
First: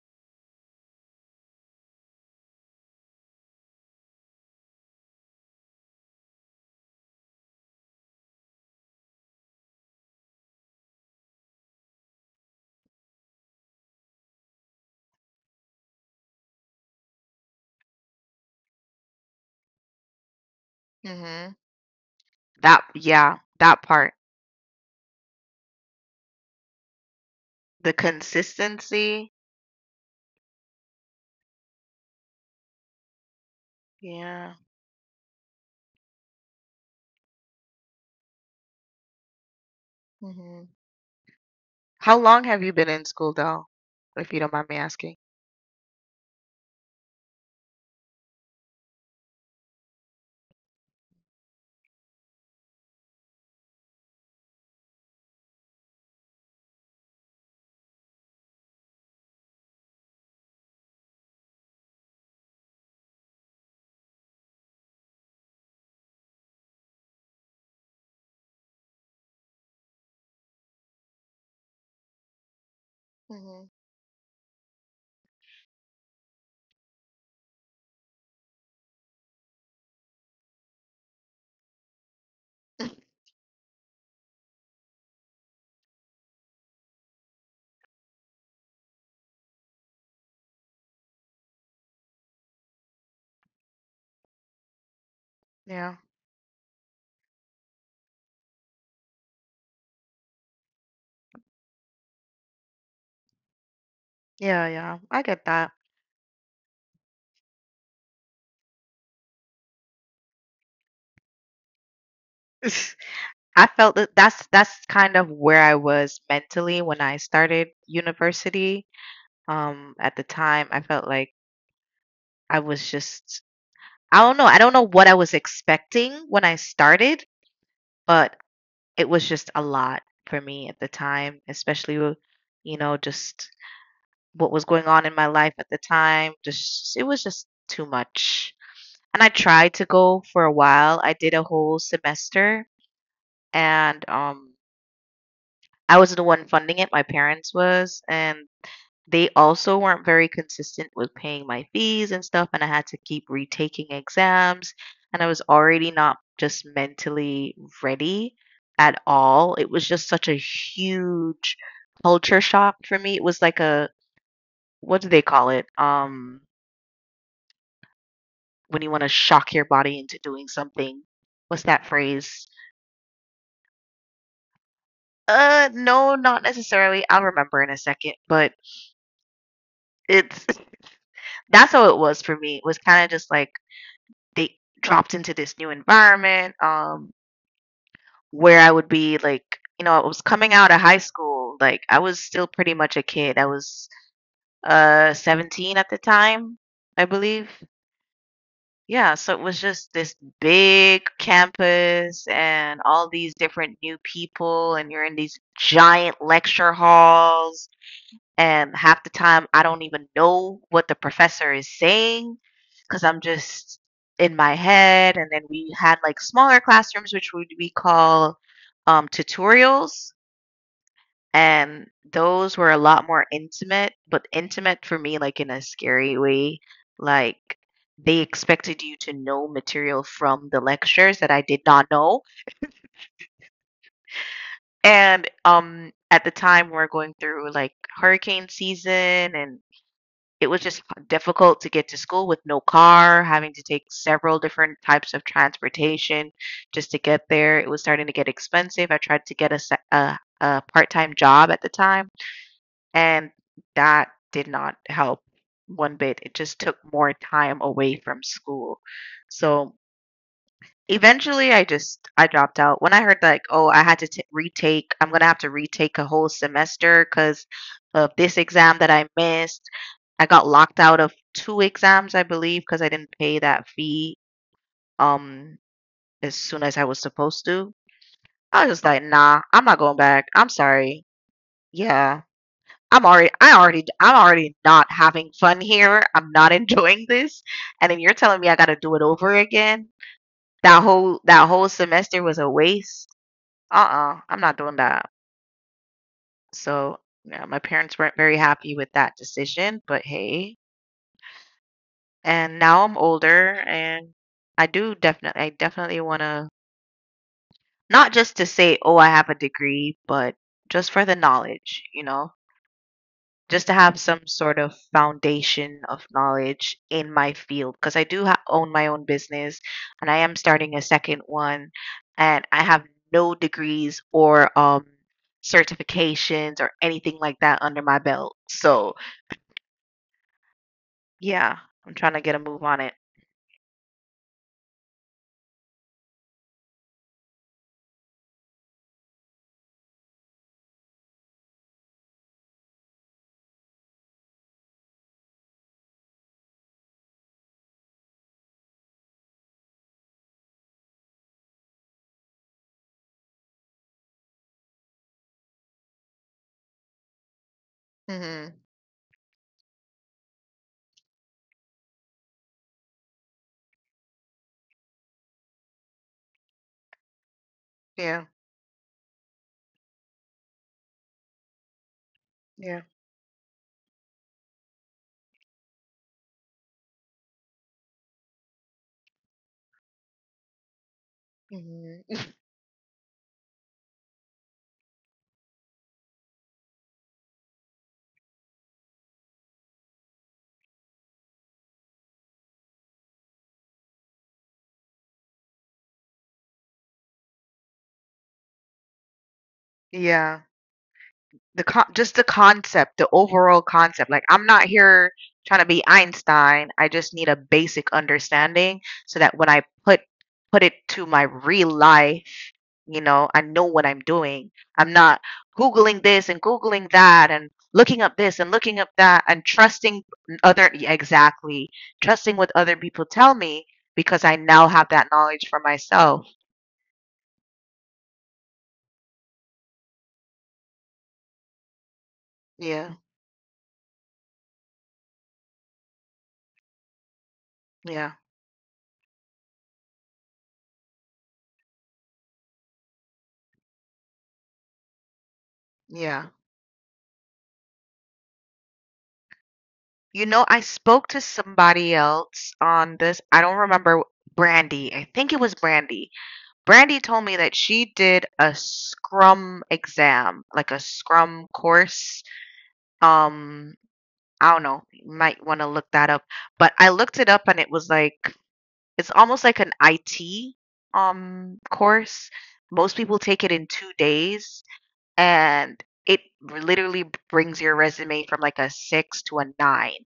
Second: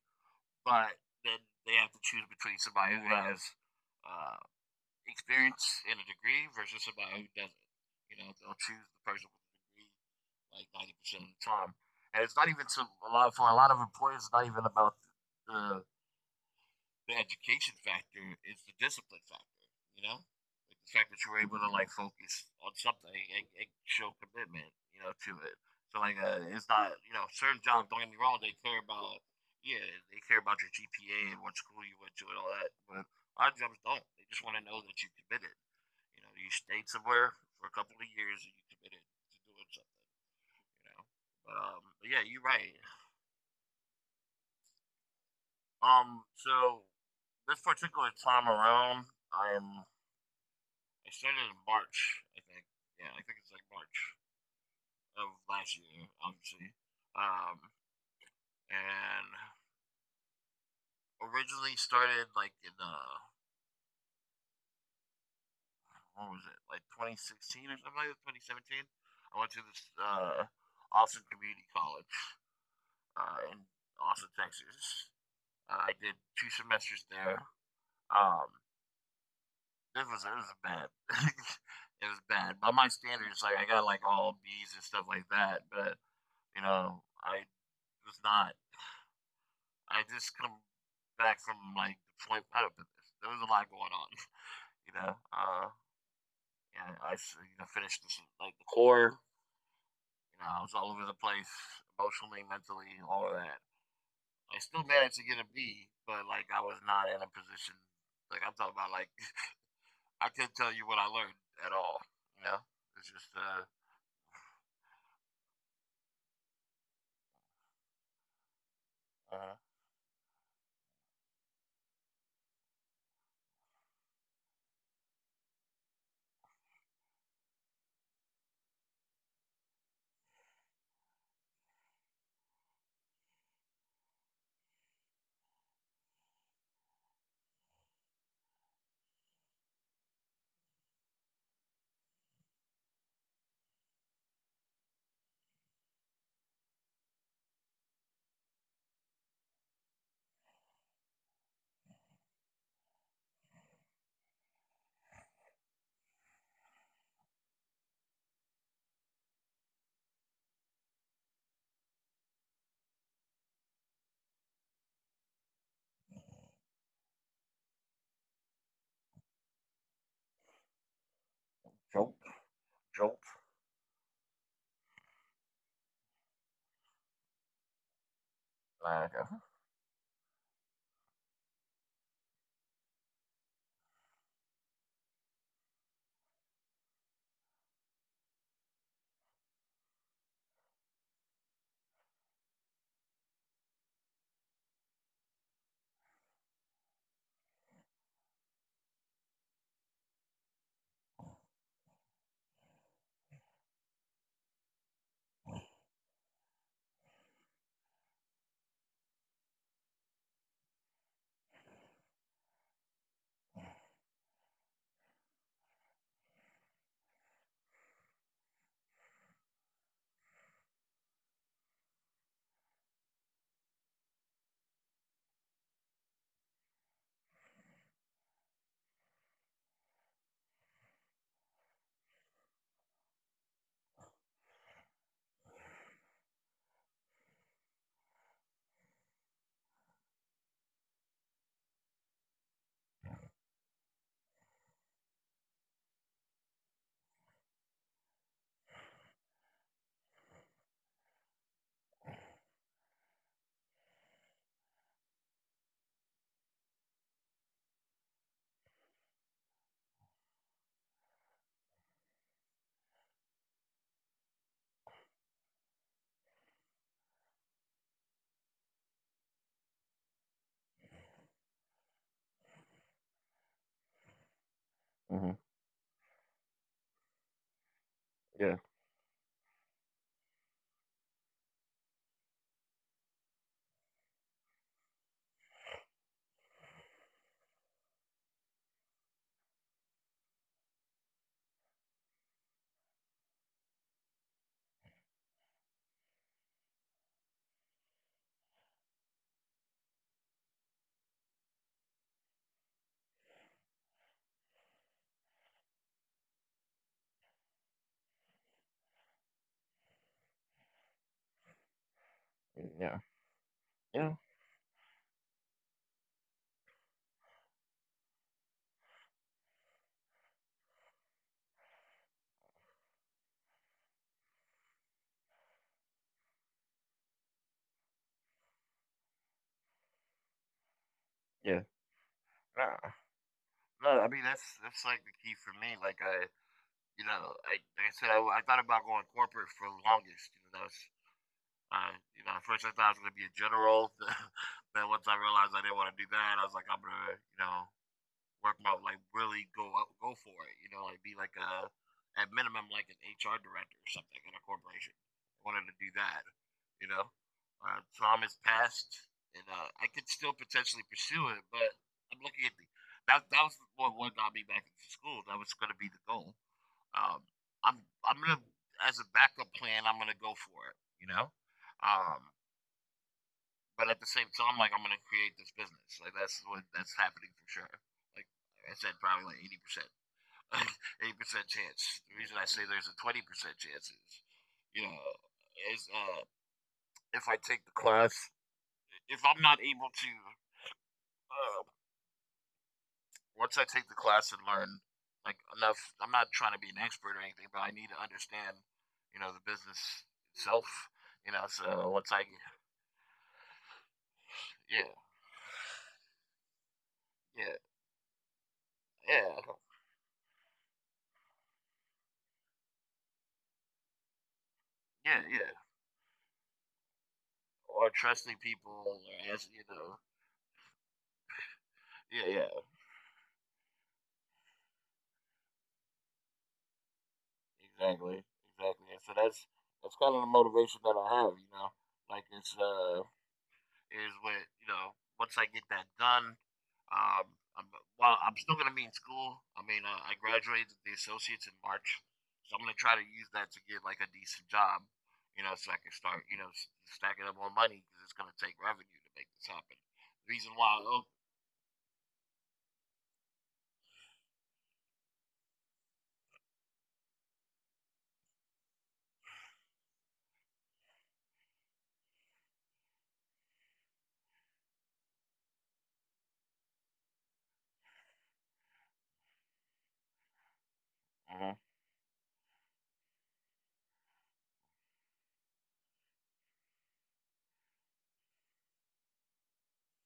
but then they have to choose between somebody who has uh, experience in a degree versus somebody who doesn't. You know, they'll choose the person with the degree like ninety percent of the time. And it's not even so a lot for a lot of employers. It's not even about the the education factor; it's the discipline factor. You know, like the fact that you're Mm-hmm. able to like focus on That, something yeah, and, and that part. show commitment. You know, to it. So like, uh, it's not you know certain jobs. The Don't get me wrong; they care about. consistency. Yeah, they care about your G P A and what school you went to and all that. But a lot of jobs don't. They just Yeah. want to know that you committed. You know, you stayed somewhere for a couple of years and you committed to doing something Mm-hmm. you know. But, um, but How yeah, long you're have you right. been in school though, if you don't mind me asking? Um, so this particular time around, I'm. I started in March, I think. Yeah, I think it's like March of last year, obviously. Um, and originally started like in uh, what was it, like twenty sixteen or something like that, twenty seventeen. I went to this uh, Austin Community College uh, in Mhm. Austin, Texas. Uh, I did two semesters there. Um, It was it was bad. It was bad. By my standards, like I got like all B's and stuff like that, but you know, I was not. I just come back from like deployment. I don't know, there was a lot going on. You know, uh, Yeah. yeah, I you know, finished this, like the core. You know, I was all over the place emotionally, mentally, all of that. Yeah, I yeah. still I managed get to get a that. B, but like I was not in a position. Like I'm talking about, like I couldn't tell you what I learned at all. You know, it's just I uh, felt that that's that's kind of where I was mentally when I started university. uh Um, at the time, I felt like I was just I don't know, I don't know what I was expecting when I started, but it was just a lot for me at the time, especially with, you know, just what was going on in my life at the time. Just it was just too much. And I tried to go for a while. I did a whole semester and um I wasn't the one funding it, my parents was, and they also weren't very consistent with paying my fees and stuff, and I had to keep retaking exams, and I was already not just mentally ready at all. It was just such a huge culture shock for me. It was like a what do they call it? Um, when you want to shock your body into doing something. What's that jolt, phrase? jolt. Uh, no, not necessarily. I'll remember in a second, but Like, uh, it's that's how it was for me. It was kind of just like they dropped into this new environment um, where I would be like, you know, I was coming out of high school. Like, I was still pretty much a kid. I was uh, seventeen at the time, I believe. Yeah, so it was just this big campus and all these different new people, and you're in these giant lecture halls and half the time I don't even know what the professor is saying because I'm just in my head. And then we had like smaller classrooms, which would we call um, tutorials, and those were a lot more intimate, but intimate for me, like in a scary way, like. They expected you to know material from the lectures that I did not know. And um at the time we we're going through like hurricane season and it was just difficult to get to school with no car, having to take several different types of transportation just to get there. It was starting to get expensive. I tried to get a se a a part-time job at the time, and that did not help one bit. It just took more time away from school. So eventually, I just I dropped out. When I heard, like, "Oh, I had to t retake I'm gonna have to retake a whole semester because of this exam that I missed." I got locked out of two exams, I believe, because I didn't pay that fee, um, mm-hmm. as soon as I was supposed to. I was just like, Yeah, "Nah, I'm not going back. I'm sorry." Yeah. I'm already I already I'm already not having fun here. I'm not enjoying this, and then you're telling me I gotta do it over again? That whole that whole semester was a waste? Uh-uh, I'm not doing that. So, yeah, my parents weren't very happy with that decision, but hey. And now I'm older and I do definitely I definitely want to not just to say, "Oh, I have a degree," but just for the knowledge, you know? yeah, Just to have some sort of yeah, foundation of knowledge in my field because I do ha- own my own business and I am starting a second one and I have no degrees or um certifications or anything like that under my belt. So, yeah, I'm trying to yeah. get a move on it. Nah, no, I mean that's that's like the key for me. Like I, you know, I, like I said, I, I thought about going corporate for the longest. You know, that was, uh, you know, at first I thought I was gonna be a general. Then once I realized I didn't want to do that, I was like, I'm gonna, you know, work my like really go go for it. You know, like be like a at minimum like an H R director or something in a corporation. I wanted to do that. You know, Mhm. Uh, time has passed, and uh, I could still potentially pursue it, but I'm looking at the that that was what what got me back into school. That was going to be the goal. Um, Yeah. I'm I'm gonna as a backup plan, I'm gonna go for it. You know, Yeah. um, but at the same time, like I'm gonna create this business. Like that's what that's happening for sure. Like I said, probably like eighty percent, eighty percent Mhm. chance. The reason I say there's a twenty percent chance is, you know, is uh, if I take the class if I'm not able to, uh, once I take the class and learn like enough. I'm not trying to be an expert or anything, but I need to understand, you know, the business Yeah. itself. You The know, con just so the once I, concept, the overall concept. Like, I'm not yeah, here trying to be Einstein. I just need a yeah, basic understanding so that when I yeah, put put it to my real life, you know, I know what I'm doing. I'm not yeah, yeah, Googling this and Googling that and or looking up this trusting and looking up people, or that and as you know, trusting other, yeah, exactly, yeah, trusting yeah, what other people tell me because I now have that knowledge for myself. exactly, exactly. And so that's that's kind of the motivation that I have. You know, like it's Yeah, uh is what you know. Once I get that done, um, yeah, I'm well. I'm still gonna be in school. I mean, uh, I graduated the associates in March, so I'm gonna try to use that to get like a decent job. You know, so I yeah. can start you know stacking up more money because it's gonna take revenue to make this happen. You know, I The reason spoke why. to Oh. somebody else on this. I don't remember Brandy. I think it was Brandy. Brandy told me that she did a Scrum exam, like a Scrum course. Um, I don't know. You might want to look that up. But I looked it up and it was like it's almost like an I T um Mhm, course. Most people take it in two days and it literally brings your resume from like a six to a nine.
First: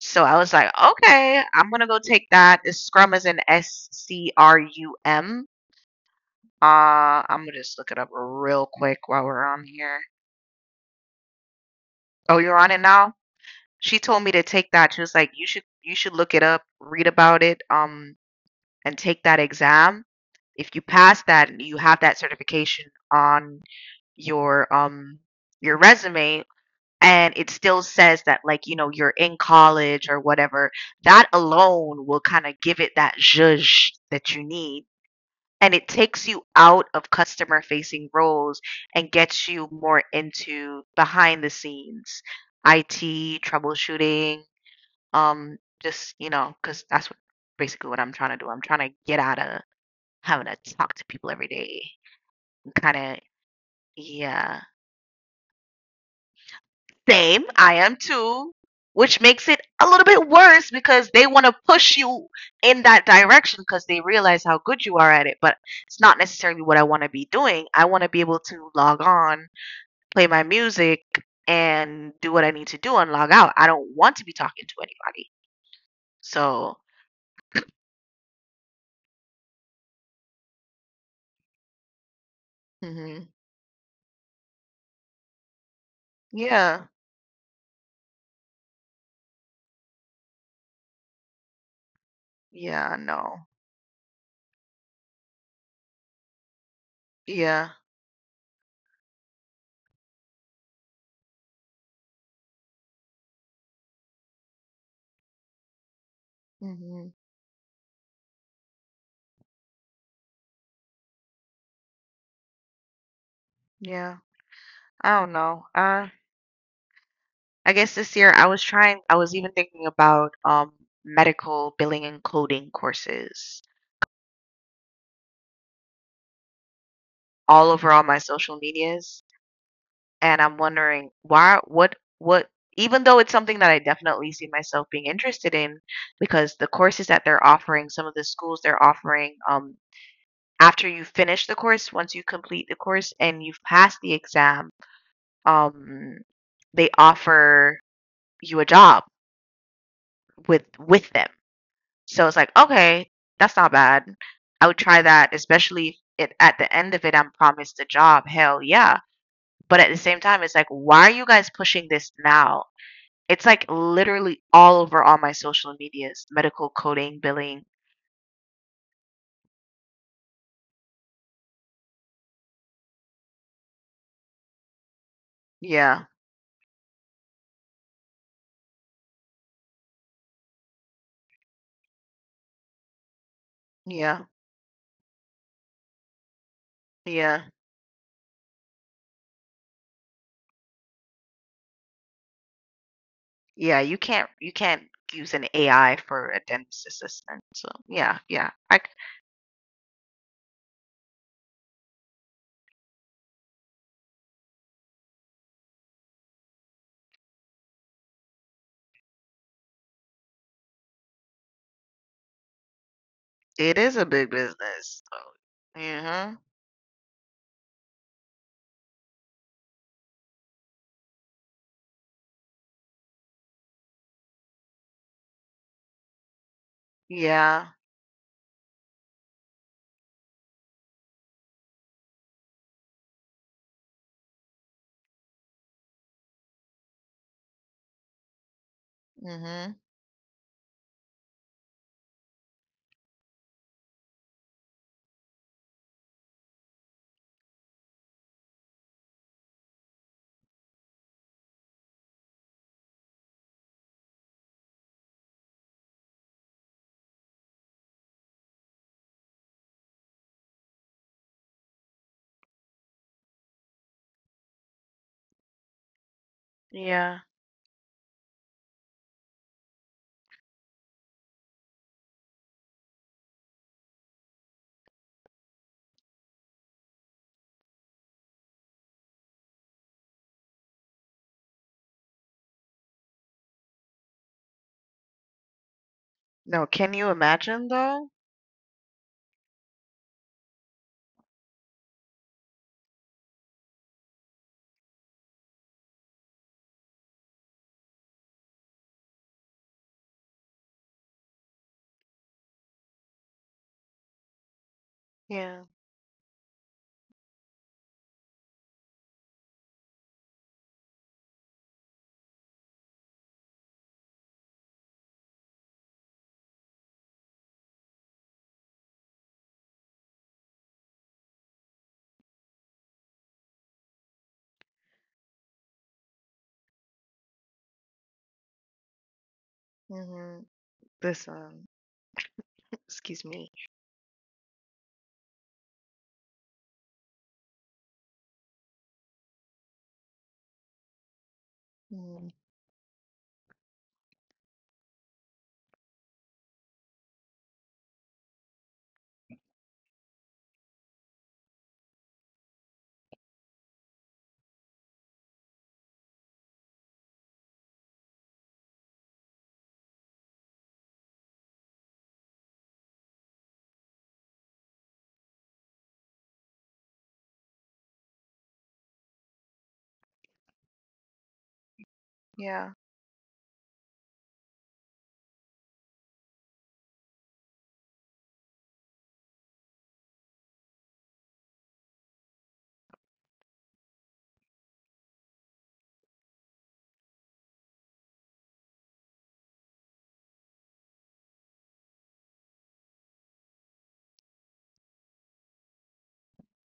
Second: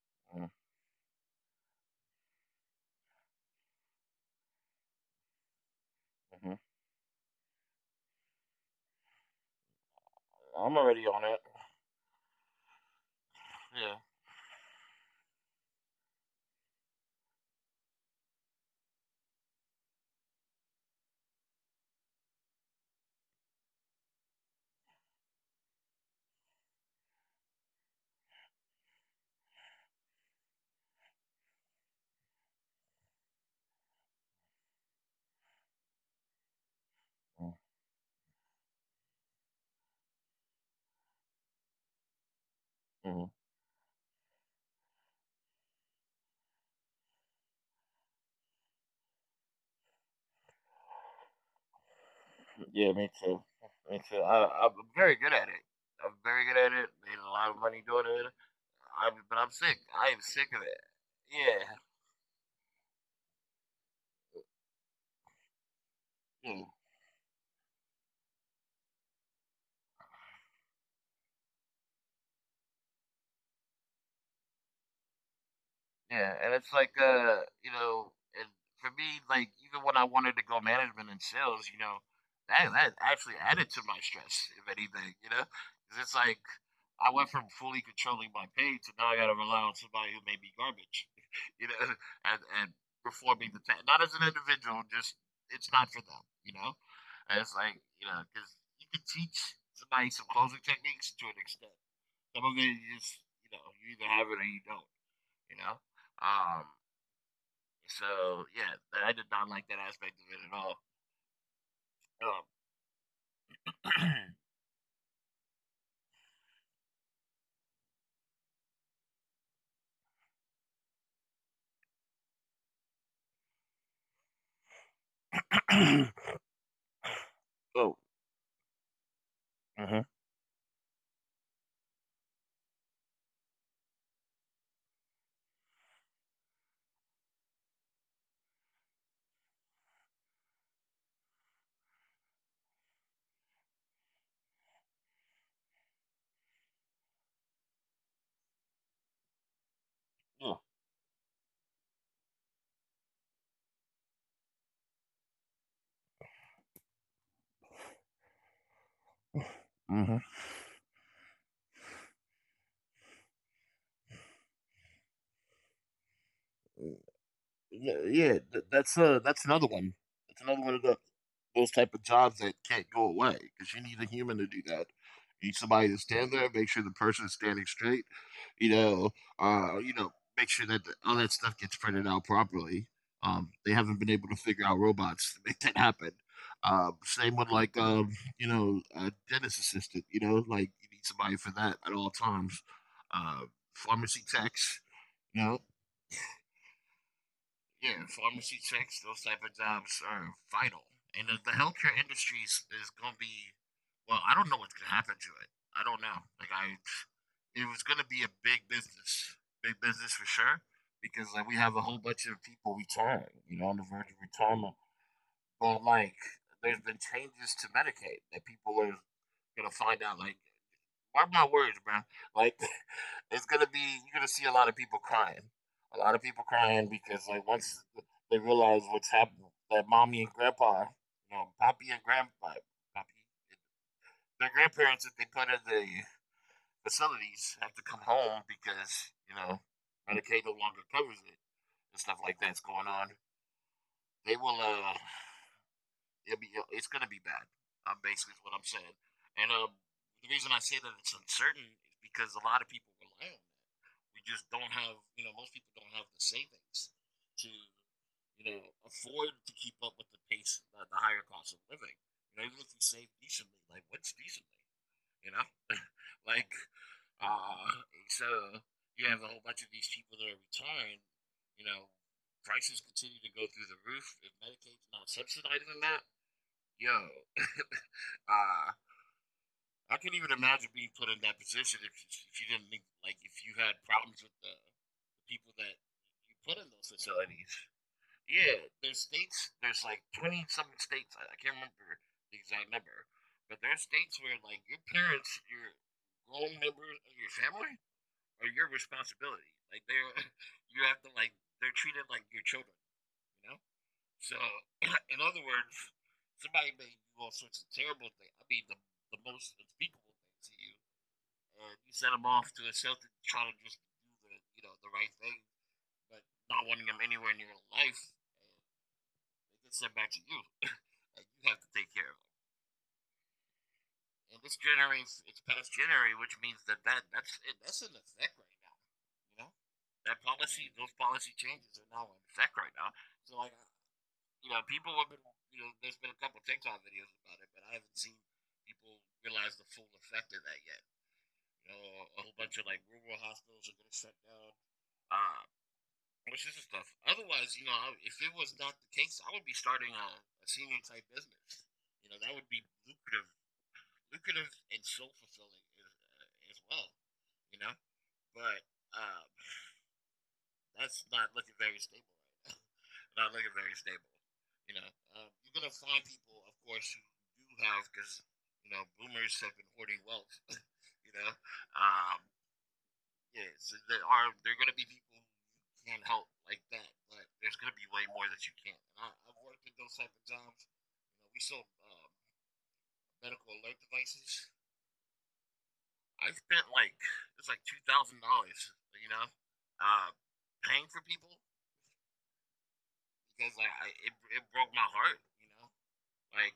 So I mhm, was like, okay, I'm gonna go take that. It's Scrum is an S C R U M. mhm. Uh, I'm gonna just look it up real quick while we're on here. I'm already on it. Oh, you're on it now? Yeah. She told me to take that. She was like, you should you should look it up, read about it, um, and take that exam. If you pass that, you have that certification on your um your resume and it still says that like you know you're in college or whatever, that alone will kind of give it that zhuzh that you need and it takes you out of customer facing roles and gets you more into behind the scenes Mhm. I T troubleshooting, um just you know cuz that's what basically what I'm trying to do. I'm trying to get out of having to talk to people every day and Yeah, me kind of too. Me too. I, I'm yeah. very good at it. I'm very good at it. Made a lot of Same, money I doing am it. too, I'm, which but I'm makes it sick. a I little am bit sick of it. worse because they want to Yeah. push you in that direction because they realize how good you are at it. But it's not Mm. necessarily what I want to be doing. I want to be able to log on, play my music, and do what I need to do and log out. I don't want to be talking to anybody. Yeah. And it's So, like, uh, you know, and for me, like, even when I wanted to go management and sales, you know, that, that mhm, actually added to my stress, if anything, you know? 'Cause it's like, yeah, I went from fully controlling my pay to now I got to rely on somebody who may be garbage, you know, and, and yeah, no, performing the task. Not as an individual, just it's not for them, you know? And it's yeah, like, you know, because you can teach somebody some closing techniques to an extent. Some of it you just, you know, you either have it or you don't, you know? Um, hmm, so, yeah, I did not like that aspect of it yeah. I don't know. I guess this year I was trying, I was even thinking about um, medical billing and coding courses at all. Um, all over Oh. all my social medias. Uh-huh. And I'm wondering why, what, what, even though it's something that I definitely see myself being interested in, because the courses that they're offering, some of the schools they're offering, um, after you finish the course, once you complete the course and you've passed the exam, um, they offer you a job Yeah. with with them. So it's like, okay, that's not bad. I would try that, especially if it at the end of it I'm promised a job. Hell yeah. But at the same Mm-hmm. time, it's like, why are you guys pushing this now? It's like literally all over all my social medias, medical coding, billing. Yeah, yeah, th- that's uh, that's another one. That's another one of the those type of jobs that can't go away because you need a human to do that. You need somebody to Yeah, stand there, make sure the person is standing straight. You know, uh, you know, Make sure that the, all that stuff gets printed out properly. Um, they haven't been yeah, able to figure out robots to make that happen. Um, same yeah, with like um, you know, a dentist assistant. You know, like you need somebody for that at all times. Uh, yeah. You Pharmacy can't you techs. can't use You an know, A I for a dentist assistant. So yeah, yeah, yeah. pharmacy I c checks, those type of jobs are vital. And the, the healthcare industry is, is going to be, well, I don't know what's going to happen to it. I don't know. Like, I, it was going to be a big business, big business for sure, because like we have a whole bunch of people retiring, you know, It on the is a verge of big retirement. business. So, But like, hmm. there's been changes to Medicaid that people are going to find out. Like, mark my words, bro. Like it's gonna be you're gonna see a lot of people crying, a lot of people crying because like Yeah. once they realize what's happened, that mommy and grandpa, you know, pappy and grandpa, pappy, their grandparents that they put in the facilities have to come home because you know Hmm. Medicaid no longer covers it and stuff like that's going on. They will uh, it'll be it's gonna be bad. Um, basically is what I'm saying, and um, the reason I say that it's uncertain is because a lot of people rely on it, we just don't have, you know most people don't have the savings to, you know afford to keep up with the pace, uh, the higher cost of living. You know even if you save decently, like what's decently, you know like Yeah. uh so you have a whole bunch of these people that are retiring, you know prices continue to go through the roof if Medicaid's not subsidizing that. Yo, uh I couldn't even imagine being put in that position if, if you didn't think, like if you had problems with the people that you put No, in those can you facilities. imagine though? Yeah, there's states. There's like twenty some states. I, I can't remember the exact number, but there's states where like your parents, your grown members of your family, are your responsibility. Like they're you have to like they're treated like your children. You know. So in other Yeah. words, somebody may do all sorts of terrible things. I mean, the the most unspeakable things to you, and you send them off to a shelter to try to just do the you know the right thing, but not wanting them anywhere near life, and it gets sent back to you. And you have to take care of them. And this January, it's past January, which means that, that that's that's in effect right now. You know, that Mhm. policy, those This policy um, changes are now in effect right now. excuse So me. like, you know, people have been, you know, there's been a couple of TikTok videos about it, but I haven't seen people realize the full effect of that yet. You know, a Mm, whole bunch of like rural hospitals are going to shut down. Uh, which is stuff. Otherwise, you know, if it was not the case, I would be starting a, a senior type business. You know, that would be lucrative, lucrative and soul fulfilling as, uh, as well. You know, but um, that's not looking very stable right now. Not looking very stable. You know, um, you're gonna find people, of course, who do have because you know boomers have been hoarding wealth. you know, um, yeah. yeah, so there are there are gonna be people who can't help like that, but there's gonna be way more that you can't. And I, I've worked at those type of jobs. You know, we sold uh, medical alert devices. I spent like it was like two thousand dollars, you know, uh, paying for people because like I, it it broke my heart, you know, like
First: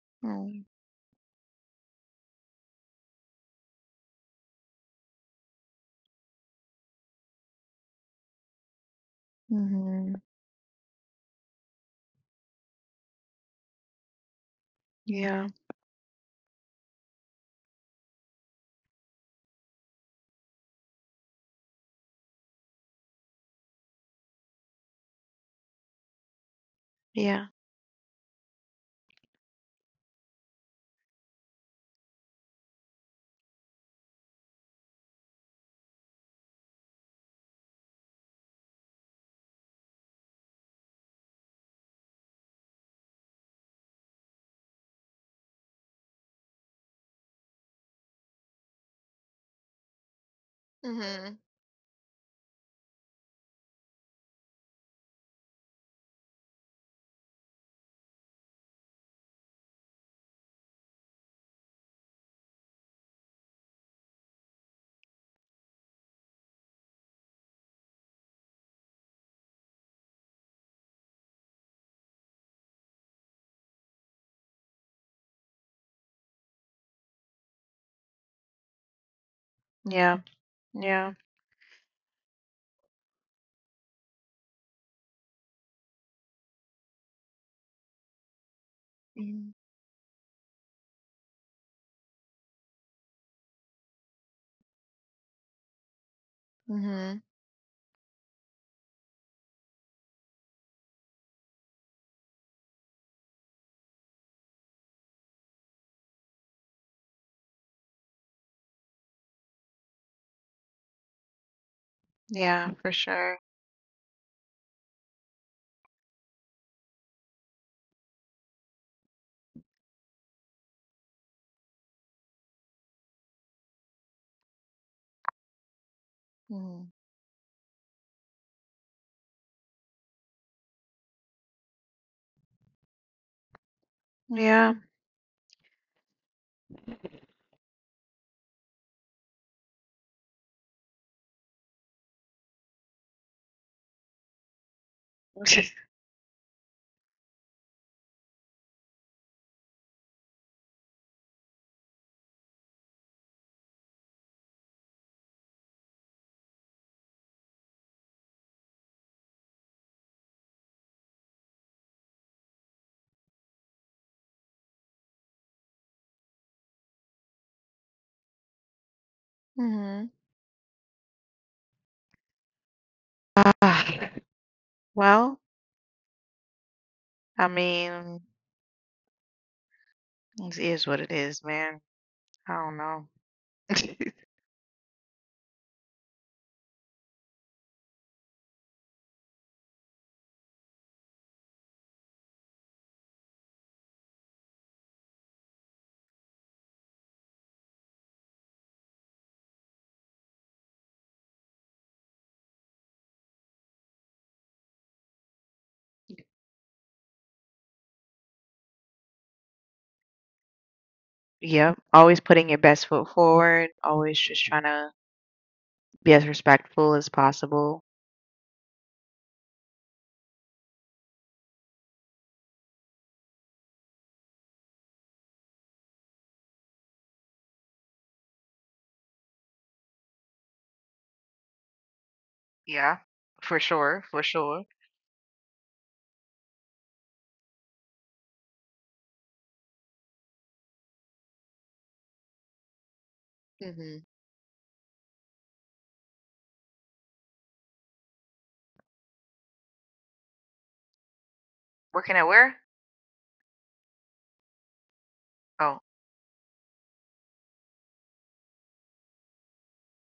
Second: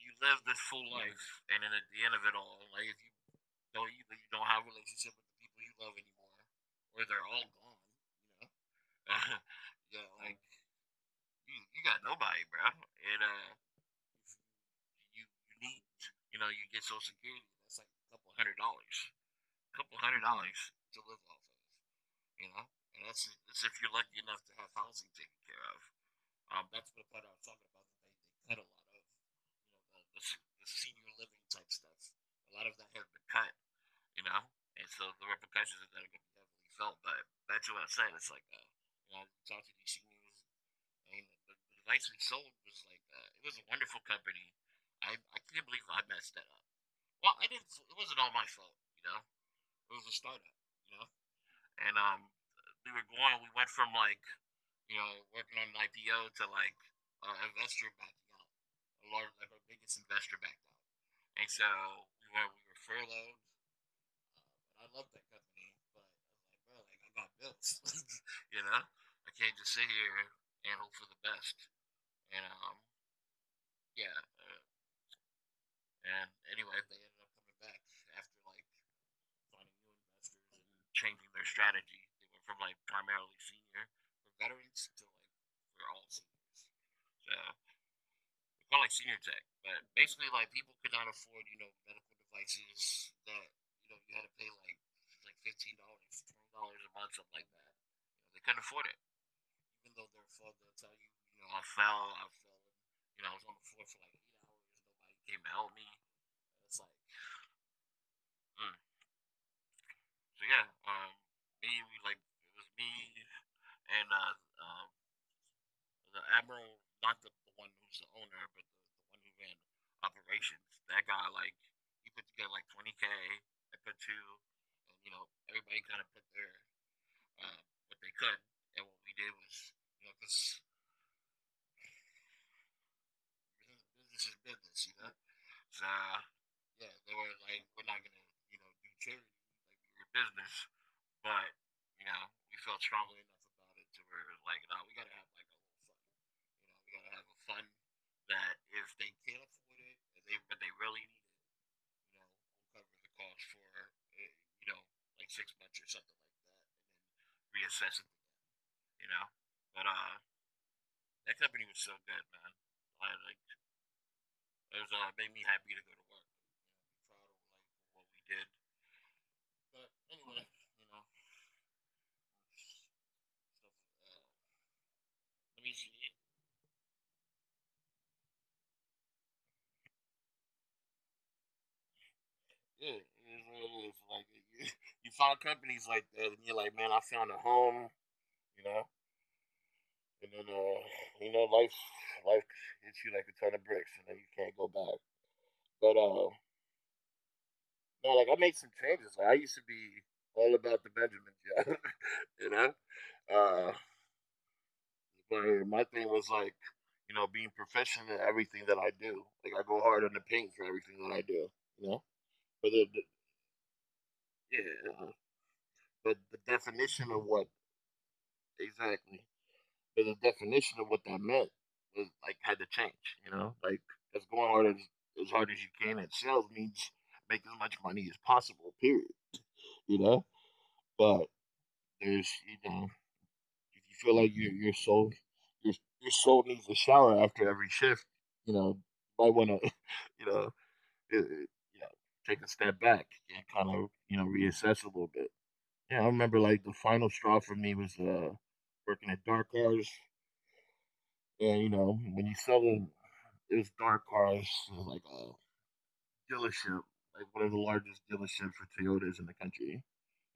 you live this Mm, full life, and then at the end of it all, like if you don't, either you don't have a relationship with the people you love anymore, or they're all gone, you know, yeah, mhm. like you, you got nobody, bro. And uh, you Yeah. you need, you know you get Social Security. That's like a couple hundred dollars, a couple hundred dollars to live off of. You know, and that's that's if you're lucky enough to have housing taken care of. Um, that's what part I was Yeah. talking about. That they, they cut a lot of you know the, the, senior living type stuff. A lot of that has been cut. You know, and so the repercussions of that are going to be heavily felt. But that's what I'm saying. It's like uh, you know, talk to these seniors, and the, the license sold was like uh, it was a wonderful company. I I can't believe I messed that up. Well, I didn't. It wasn't all my fault, you know. It was a startup, you know. Mhm. And um, we were going. We went from like you know working on an I P O to like an uh, investor backing out. A large, like our biggest investor backed out. And so we were we were furloughed. Uh, I loved that company, but I was like, bro, like I got bills, you know. I can't just sit here and hope for the best. And um, yeah. Uh, and anyway, they ended up coming back after like finding new Yeah. investors and Yeah. changing their strategy. They went from like primarily senior for veterans to like for all seniors. Uh, we call it like senior tech, Mm. but basically like people could not afford you know medical devices that you know you had to pay like like fifteen dollars, twenty dollars a month, Mhm. something like that. You know, they couldn't afford it, even though they're full. They'll tell you, you know, I fell, I fell, you know, I was on the floor for like eight hours, nobody came to help me. It's like, mm, so yeah, um, me we like it was Yeah, me for sure. and uh, um, the admiral, not the, the one who's the owner, but the, the one who ran operations. That guy like he put together like twenty k. I put two, and you know everybody kind of put their Mhm. uh, what they could, and what we did was you know because business is business, Yeah. you know. So yeah, they were like, we're not gonna you know do charity, like we're business. But you know, we felt strongly enough about it to where we're like, no, we gotta have like a little fun. You know, we gotta have a fun that if they can't afford it, if they but they really need it, you know, we'll cover the cost for eh, you know like six months or something like that. Reassess it, you know. But uh, that company was so good, man. I, like, it was uh, made me happy to go to work. I'm proud of like what we did. But Mhm. anyway, you know, stuff. Ah, Uh, well, Let me see. I mean, it is what it is, man. I Yeah, it is don't know. what it is. Like you, you find companies like that, and you're like, man, I found a home, you know. And then, uh, you know, life, life hits you like a ton of bricks, and then you can't go back. But uh, no, like I made some changes. Like I used to be all about the Benjamin job, you know. Uh, but my thing was like, you know, being professional in everything that I do. Like I go hard on the paint for everything that I do, you know. Yep. Always But putting your the, the best foot forward, always just trying yeah, uh, to but the be as definition respectful of as what possible. exactly. But the definition of what that meant was, like, had to change, you know? Like it's going hard as, as hard as you can at sales means make as much money as possible, period. You know? But there's you know, Yeah, for if you feel sure, like for your your sure. soul, your your soul needs a shower after every shift, you know, you might wanna you know, it, it- you know, take a step back and kind of, you know, Mhm. reassess a little bit. Yeah, I remember like the final straw for me was uh working at Dark Cars. And you know, when you Working at sell them, where? it was Dark Cars, like a Oh, dealership, like one of the largest dealerships for Toyotas in the country.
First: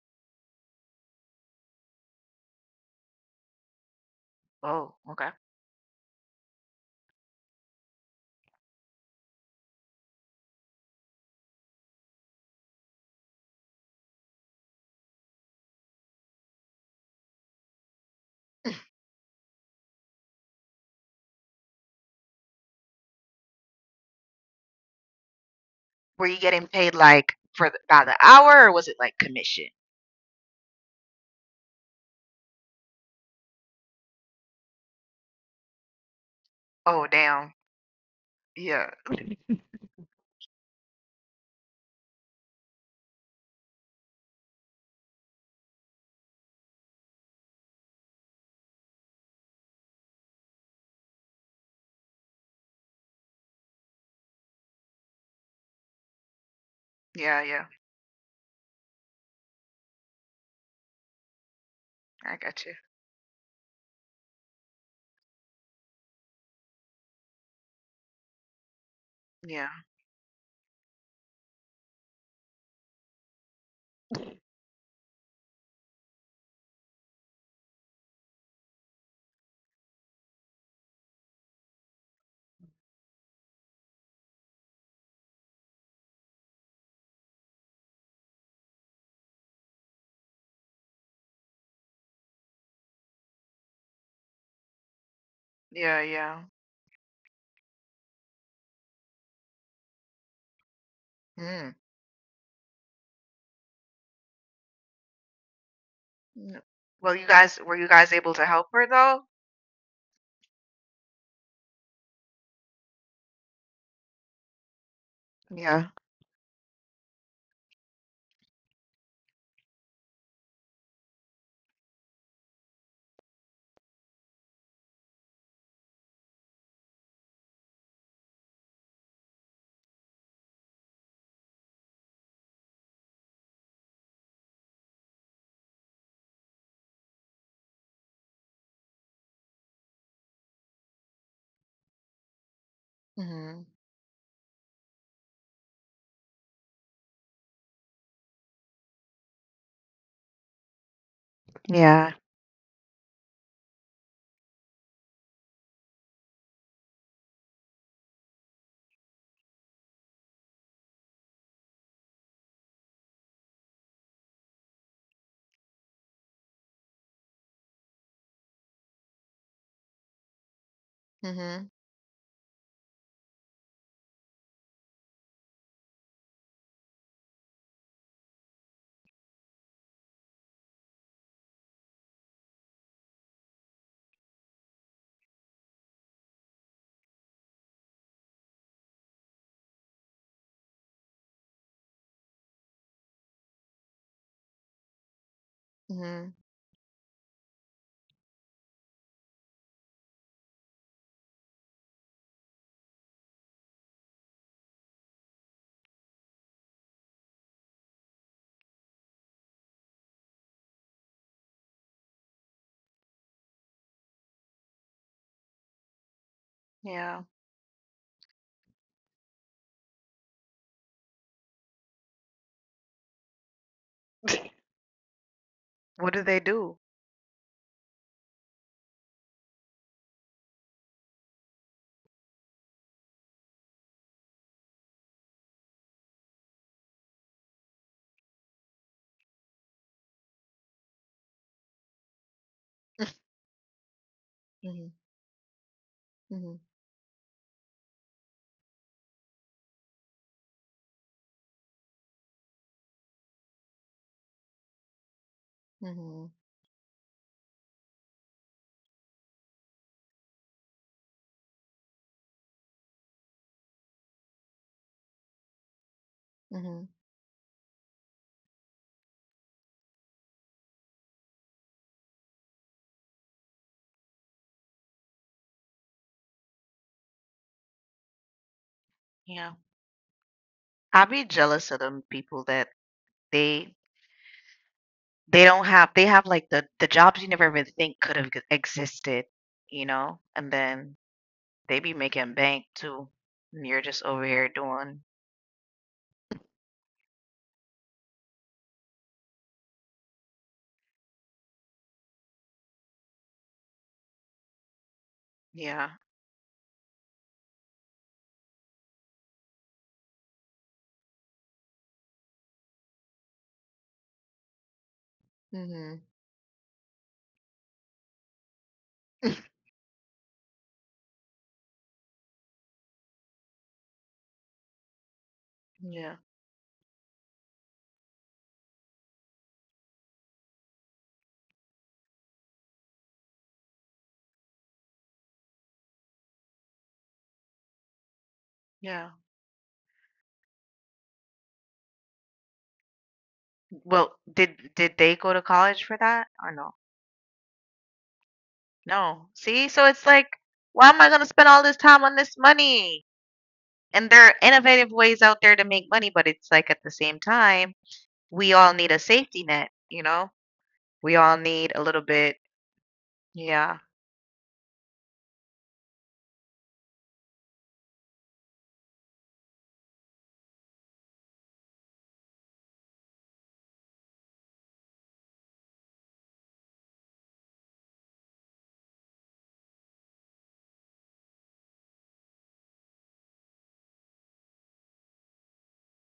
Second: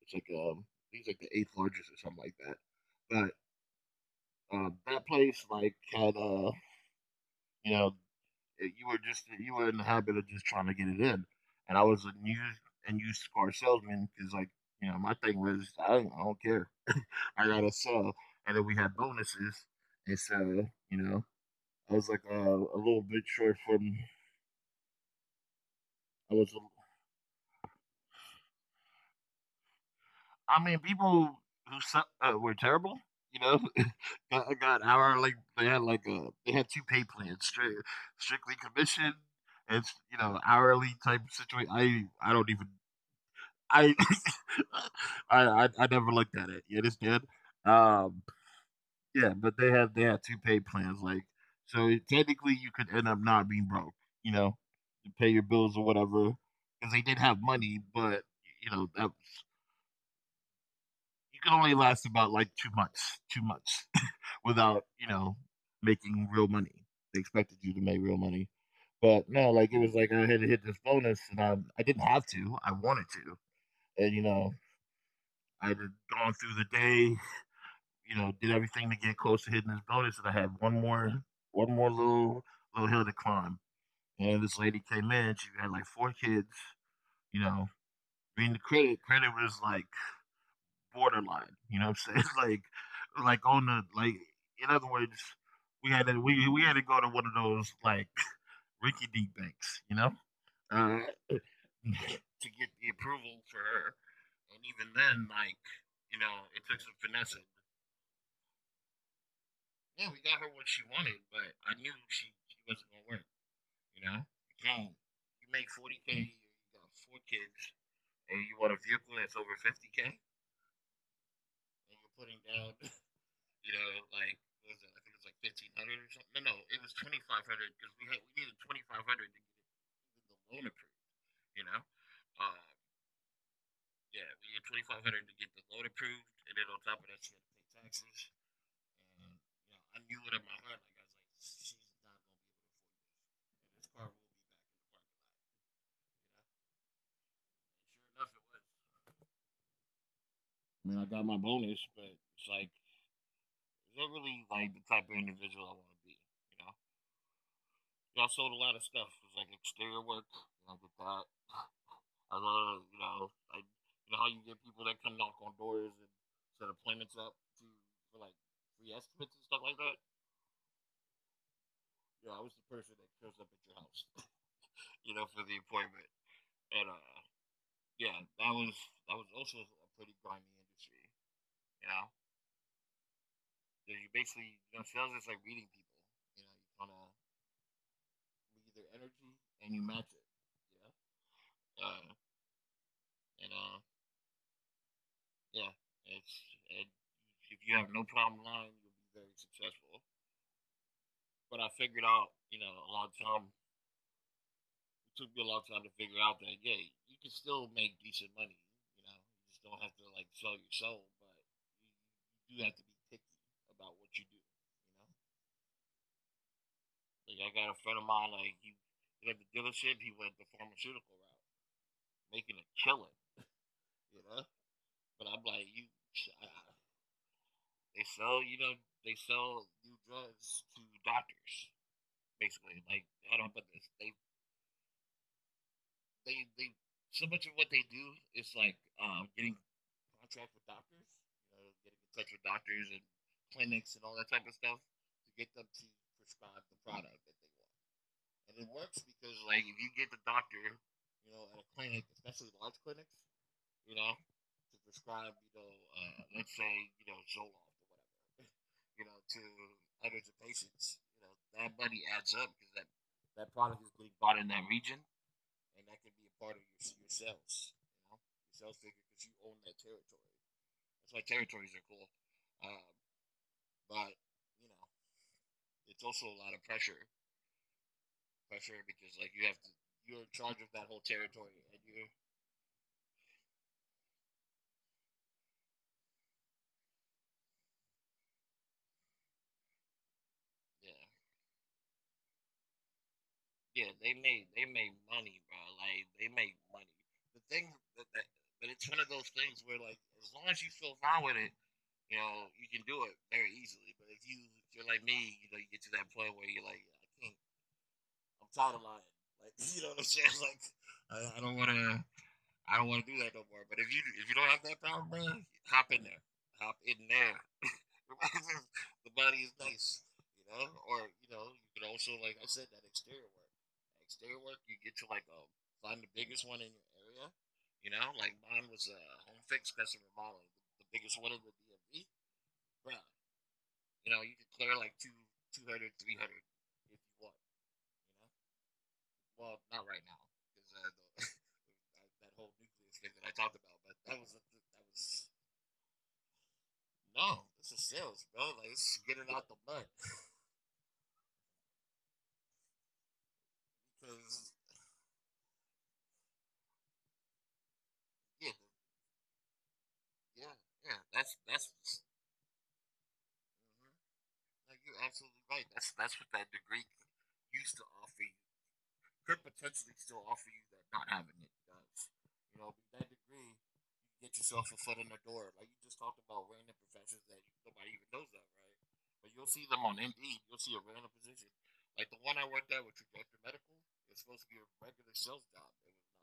It's like um, I think it's like the eighth largest or something like that. But uh, oh, that okay. place like had uh, you know, you were just you were in the habit of just trying to get it in, and I was a new and used car salesman because like you know my thing was I don't, I don't care. I gotta sell, and then we had bonuses, and so you know I was like uh, a little bit short from Were I you was getting paid like for the, by the hour or was it like commission? I mean, people who su- uh, were terrible, you know, got, got hourly. They had like a they had two Oh, pay plans, damn. stri- strictly Yeah, commission and you know hourly type situation. I I don't even I I I, I never looked at it. You understand? Um, yeah, but they had they had two pay plans, like, so technically you could end up not being broke. You know, you pay your bills or whatever because they did have yeah, yeah. money, but you know that you can only last about I like got you. two months, two months without, you know, making real money. They expected you to make real money. But no, Yeah, like it was like I had to hit this bonus and I, I didn't have to. I wanted to. And, you know, I had gone through the day, you know, did everything to get close to hitting this bonus, and I had one more, one more little, little hill to climb. And this lady came in, she had like four kids, you know, reading the credit. Credit was like borderline. You know what I'm saying? Like, like on the like. In other words, we yeah, had to yeah. we we had to go to one of those like Ricky D banks, you know, uh, Mm. to get the approval for her. And even then, like, you know, Mm. it took some Well, you finessing. guys, were you guys able to help her though? Yeah, we got her what she wanted, but I knew she, she wasn't gonna work. You know, okay, you make Yeah. forty k, you got four kids, and you want a vehicle that's over fifty k, and you're putting down you know, like, what was it? I think it was like fifteen hundred or something. No, no, it was twenty five hundred because we had we needed twenty five hundred to get the loan approved. You know, uh, yeah, we needed twenty five hundred to get the loan approved, and then on top of that, she had to pay taxes. And you know, I knew it in my heart. Like I was like, she's not gonna be able to afford this. Hmm. And this car will be back in the parking lot. You know, and sure enough, it was. I mean, I got my bonus, but Yeah. it's like, is that really like the type of individual I want to be? You know, yeah, I sold a lot of stuff. It was like exterior work. And I did that. I love, you know, like you know how you get people that come knock on doors and set appointments up to for like free estimates and stuff like that. Hmm. Yeah, I was the person that shows up at your house, you know, for the appointment. And uh, yeah, that was that was also a pretty grimy industry. You know, So you basically you know sales is like reading people. You know, you kind of read their energy and you match it. Yeah. uh, and uh, yeah, it's Hmm. it, if you have no problem lying, you'll be very successful. But I figured out, you know, a long time. It took me a long time to figure out that yeah, you can still make decent money. You know, you just don't have to like sell your soul, but you, you do have to be picky about what you do. Yeah. You know, like I got a friend of mine, like he he had the dealership. He went the pharmaceutical route, making a killing. You know, but I'm like you, What do they I, do? they sell, you know, they sell new drugs to doctors. Basically. Like how do I put this? They they they so much of what they do is like um, getting contracts with doctors, you know, getting in touch with doctors and clinics and all that type of stuff Hmm. to get them to Hmm. prescribe the product that they want. And it works because like if you get the doctor, you know, at a clinic, especially large clinics, you know, to prescribe, you know, uh, Hmm. let's say, you know, Zoloft or whatever, you know, to hundreds of patients, you know, that money adds up because that that product is being bought in that region, and that can be a part of your Hmm. your sales. You know, your sales figure because you own that territory. That's why territories are cool. Um, but you know, it's also a lot of pressure. Pressure because like you have Yeah. to, you're in charge of that whole I be territory, and jealous of you, them people that they They don't have they have like the the jobs you never even think could have existed, you know? And yeah, then they be making bank too. And yeah. you're just They over made here they made doing money, bro. Like they make money. The thing, that, that, but it's one of those things where like as long as you feel fine with it, you know, you can do it very easily. But if you if you're like me, you know, you get to yeah. that point where you're like, I can't. I'm tired of lying. Like you know what I'm saying? Like I, I don't want to. I don't want to do that no more. But if you if you don't have that problem, bro, hop in hmm there. Hop in there. The body is nice, you know. Or you know, you can also like I said that exterior work. That exterior work, you get to like um, find the Yeah. biggest one in your area. You know, like mine was a uh, home fix customer model, the, the biggest one in the D M V. Bro, you know, you could clear like two, two hundred, three hundred if you want. You know, Yeah. well, not right now, because uh, that whole nucleus thing that I talked about. But that Well, was that did did they was go to college for that or no? no. This is sales, bro. Like it's get it No. out the See? mud. So it's like, why am I going to spend all this time on this money? And there are Because innovative ways out there to make money, but it's like at the same time, yeah, we all need a safety net, you know? yeah, yeah. We That's all that's. need a Mhm. little bit. Yeah. Like you're absolutely right. That's that's what that degree used to offer you. Could potentially still offer you that not having it does. You know, that degree get yourself a foot in the door. Like you just talked about random professions that nobody even knows of, right? But you'll see them on Indeed. You'll see a random position. Like the one I worked at with Trajectory Medical, it's supposed to be a regular sales job. It was not.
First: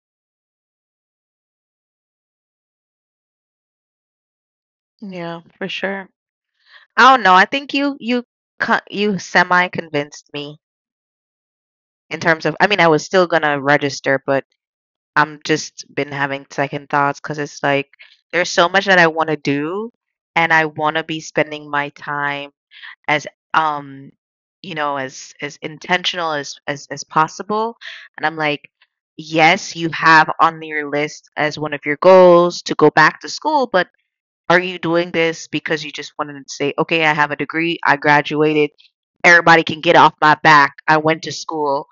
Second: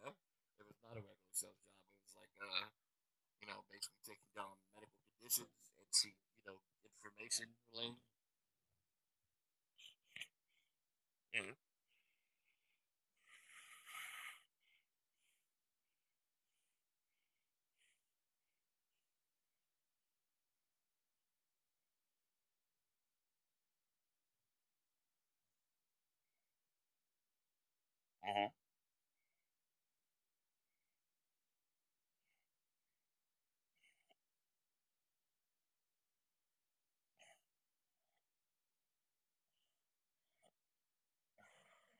You know? It was not a regular sales job. It was like, uh, you know, basically taking down medical Yeah, conditions for and sure. see, you know, I don't know. I information think you related. you co- you semi convinced me Mhm. in terms of. I mean, I was still gonna register, but I'm just been having second thoughts because it's like there's so much that I want to do, and I want to be spending my time as um you know as as intentional as as as possible, and I'm Uh like. Yes, you have on your list as one of your goals to go back to school, but Are you doing this because you just wanted to say, okay, I have a degree, I graduated, everybody can get off my back, I went to school?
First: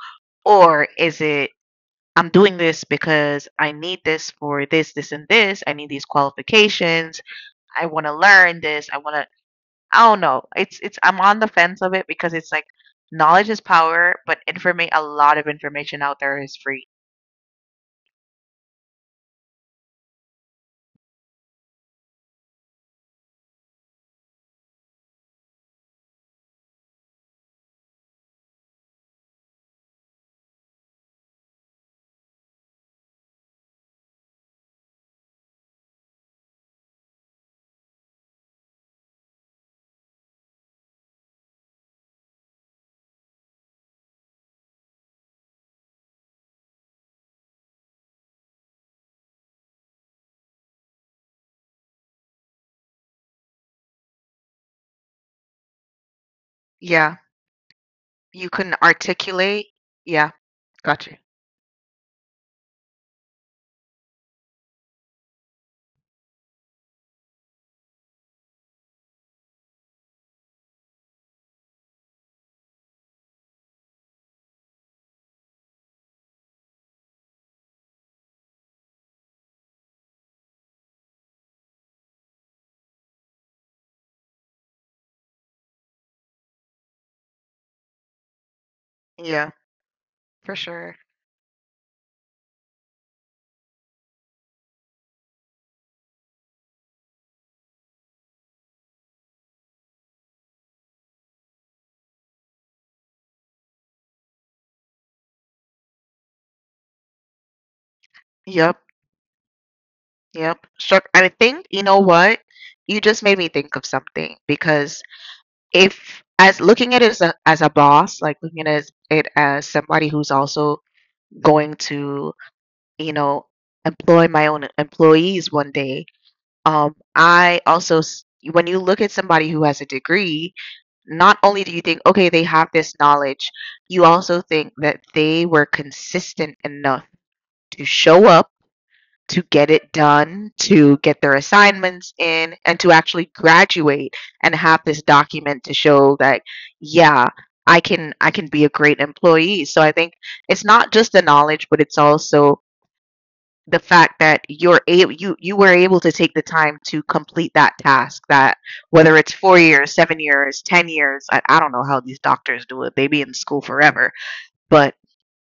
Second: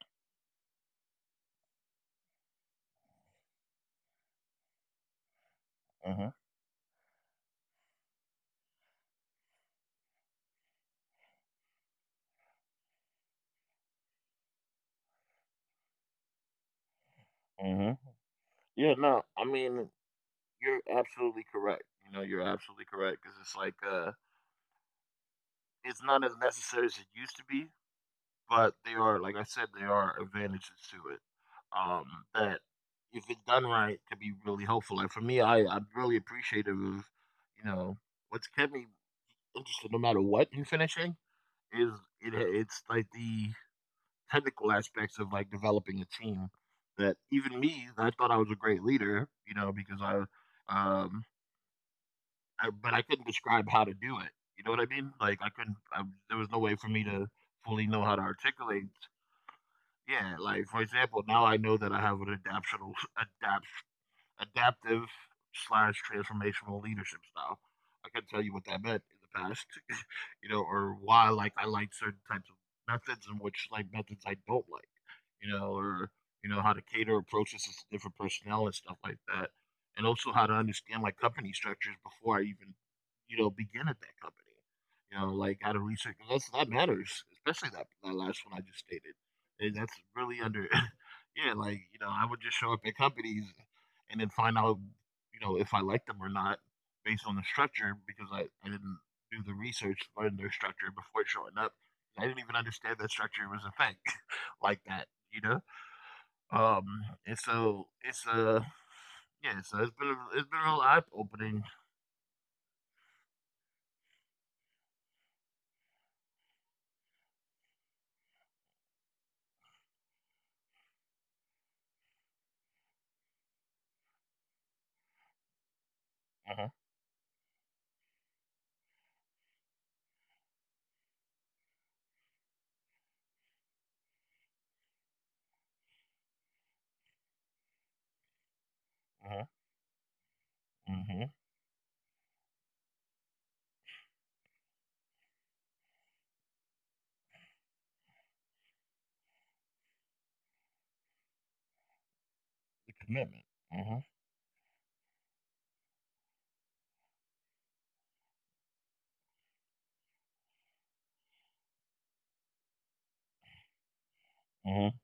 Or is it, I'm doing this because I need this for this, this, and this. I need these huh. qualifications. I want to learn this. I want to, I don't know. It's, it's, I'm on the fence of it because it's like knowledge is power, but informa- a lot of information out there is free. Yeah. No. I mean, you're absolutely correct. You know, you're absolutely correct because it's like uh, it's not as necessary as it used to be, but they are, like I said, there are advantages to it. Um, that if it's done right, could be really helpful. Like for me, I I'm really appreciative of, you know, what's kept me interested no matter what in finishing is it, it's like the technical aspects of like developing a team that even me, I thought I was a great leader, you know, because I um I, but I couldn't describe how to do it. You know what I mean? Like I couldn't. I, there was no way for me Yeah, to fully know how to you can articulate. articulate. Yeah, Yeah, like for got you. example, now I know that I have an adaptional adaptional adaptive slash transformational leadership style. I can tell you what that meant in the past, you know, or why like I like certain types of methods and which like methods I don't like, you know, or you know how to cater approaches to different personnel and stuff like that, and also how to understand like company structures before I even, you know, begin at that company. You know, like how to research 'cause that's that matters, especially that that last one I just stated. Yeah, And that's really for under, sure. yeah, like you know I would just show up at companies and then find out, you know, if I like them or not based on the structure because I, I didn't do the research on their structure before showing up. I didn't even understand that structure was a thing like that, you know. Um, and so it's a Yep. uh, yeah, so it's been a, Yep. it's been a real Struck. eye I think you opening. know what? You just made me think of something because if as looking at it as a as a boss, like looking at it as somebody who's also going to, you know, employ my own employees one day, Uh huh. um, I also s- when you look at somebody who has a degree, not only do you think, okay, they have this knowledge, you also think that they were consistent enough to show up to get Uh it done, to get huh. their Hmm. assignments in, and to actually graduate and have this document to show that, yeah, I can I can be a great employee. So I think it's not just the knowledge, but it's also the Commitment. fact Uh huh. that you're able you you were able to take the time to complete that task that whether it's four years seven years ten years i, I don't know how these doctors do it, they be in school forever, but Uh huh.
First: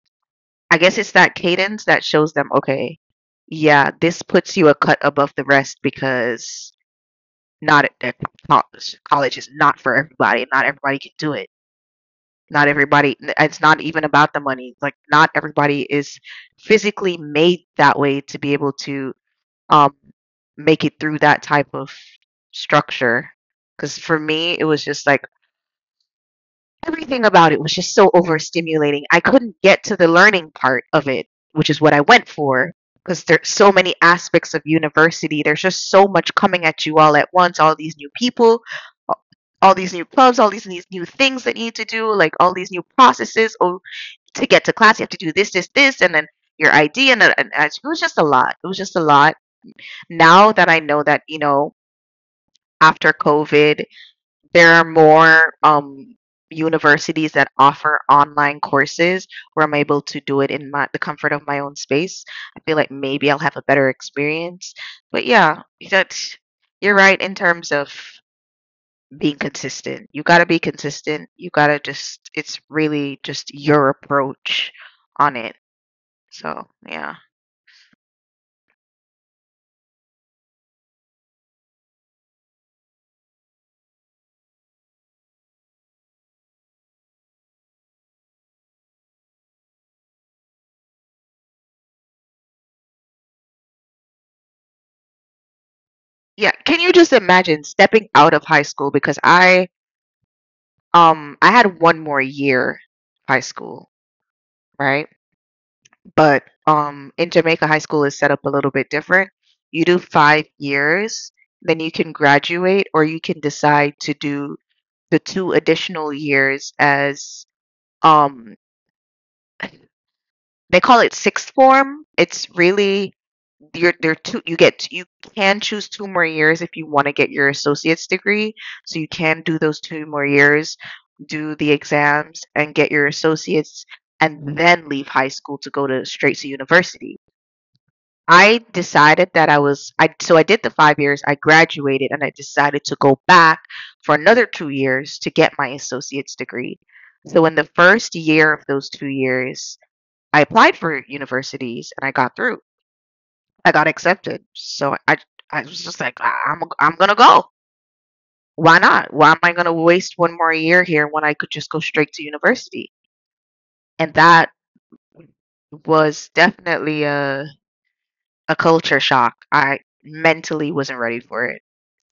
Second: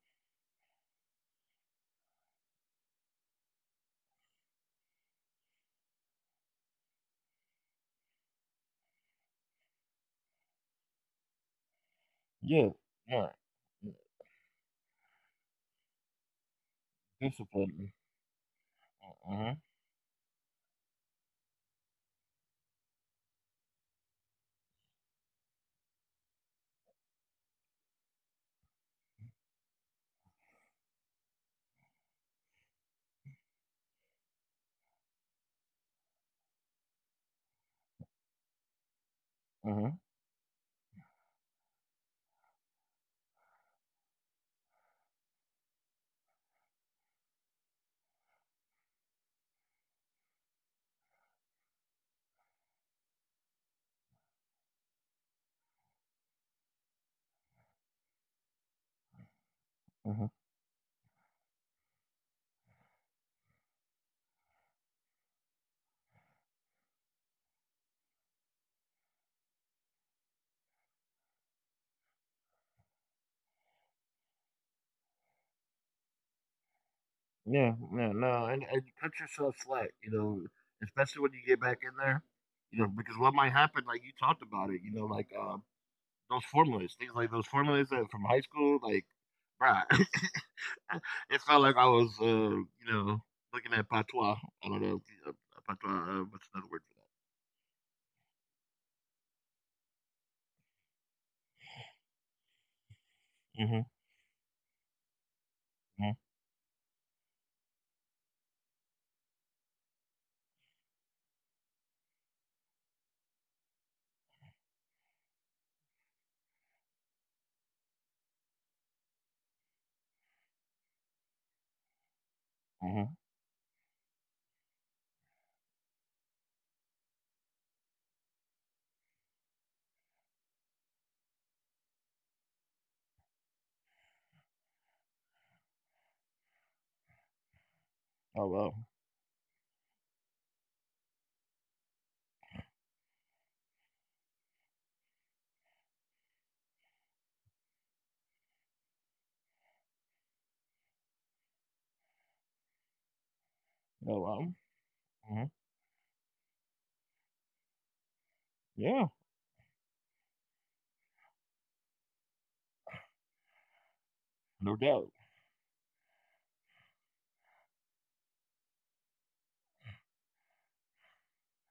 I guess it's that cadence that shows them, okay, yeah, this puts you a cut above the rest because not at college. College is not for everybody. Not everybody can do it. Not Yeah. everybody. Yeah. It's not even about the money. Like not everybody is physically made Discipline. that way to be able to Uh huh. um make it through that type of structure. Because for me, it was just like everything about it was just so overstimulating. I couldn't get to the learning part of it, which is what I went for, because there's so many aspects of university. There's just so much coming at you all at once, all these new people, a- all Uh these huh. new clubs, all these, these new things that you need to do, like all these new processes. Oh, to get to class, you have to do this, this, this, and then your I D. And, then- and, and it was just a lot. It was just a lot. Now that I know that, you know, after COVID, there are more um, universities that offer online courses where I'm able to Uh do huh. it in my, the comfort of my own space. I feel like maybe I'll have a better experience. But yeah, that you're right in terms of being consistent. You got to be consistent. You got to just it's really just your approach on it. So, yeah. Yeah, yeah, no, and, and you cut yourself slack, you know, especially when you get back in there, you know, because what might happen, like you talked about it, you know, like um, those formulas, things like those formulas that from high school, like, bruh, it felt like I was, uh, you know, looking at patois. I don't know, uh, patois. Uh, Yeah, What's can another you word just for imagine stepping out of high school, because I um I had one more year of high that? school, Mm-hmm. right? Mm-hmm. But um, in Jamaica, high school is set up a little bit different. You do five years, then you can graduate, or you can decide to do the two additional years as um, they call it sixth form. It's really Hmm. you're there two you get you can choose two more years if you want to get your associate's degree. So you can do those two more years, do the exams and get your associate's and then leave high school to go to straight to university. I Oh wow. decided that I was I so I did the five years, I graduated and I decided to go back for another two years to get my associate's degree. So in the first year of those two years, I applied for universities and I got through. I got accepted. Oh wow. So I I Mm-hmm. was just like "I- I'm I'm going to go. Why not? Why am Yeah, I going to waste one more year here when I could just go straight to university?" And that no doubt. was definitely a a culture shock. I mentally wasn't ready for it.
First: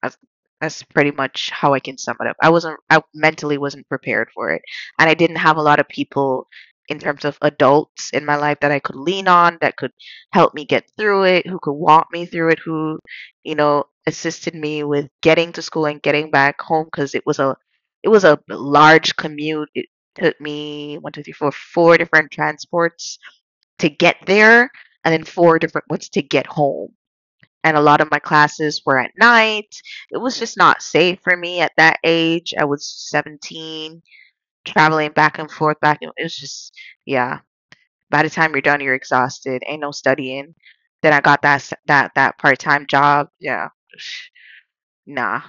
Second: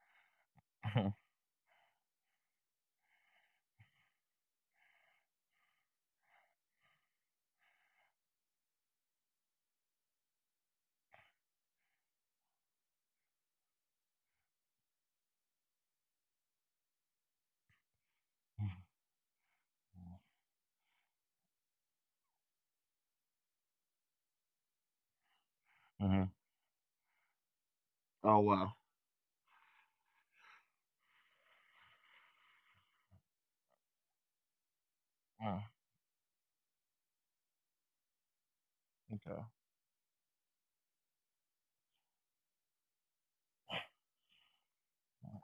That's that's Mm-hmm. pretty much how I can sum it up. I wasn't I mentally wasn't prepared for it. And I didn't have a lot of people in terms of adults in my life that I could lean on, that could help me get through it, who could walk me through it, who, you know, assisted me with getting to school and getting back home, because it was a it was a large commute. It took me one, two, three, four, four different transports to get there and then four different ones to get home, and a lot of my Oh wow. classes were at night. It was just not safe for me at that age. I was seventeen, traveling back and Yeah. forth. back. and- It was just, yeah. By the time you're done, you're Okay. exhausted. Ain't no studying. Then I got that s- that that part time job. Yeah, nah.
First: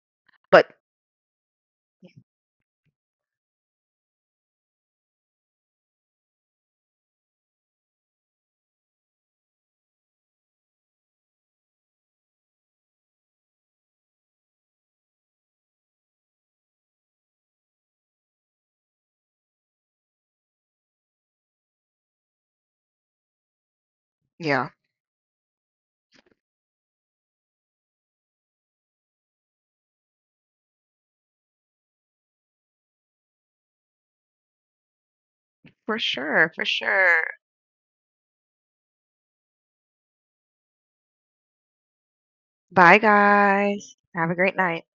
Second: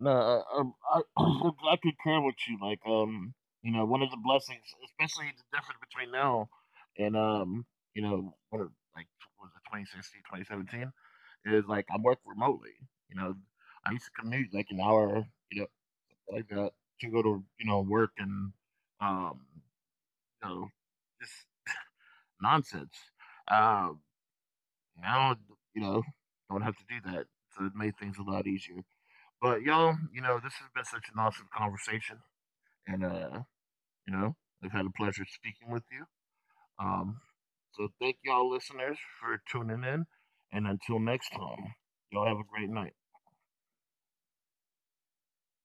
No, I, But um, I, I'm care with you. Like, um, you know, one of the blessings, especially the difference between now and, um, you know, what are- like what was it twenty sixteen, twenty seventeen, is like I work remotely. You know, I used to commute like an hour, you know, like that to go to, you know, work and, um, you know, just nonsense. Um, Now, yeah, you know, don't have to do that. So it made things a lot easier. But y'all, you know, this has been such an awesome conversation. And, uh, you know, I've had a pleasure speaking with you. for Um, sure, for so sure. thank y'all listeners for tuning in. And until next time, y'all have a great night. Bye, guys. Have a great night.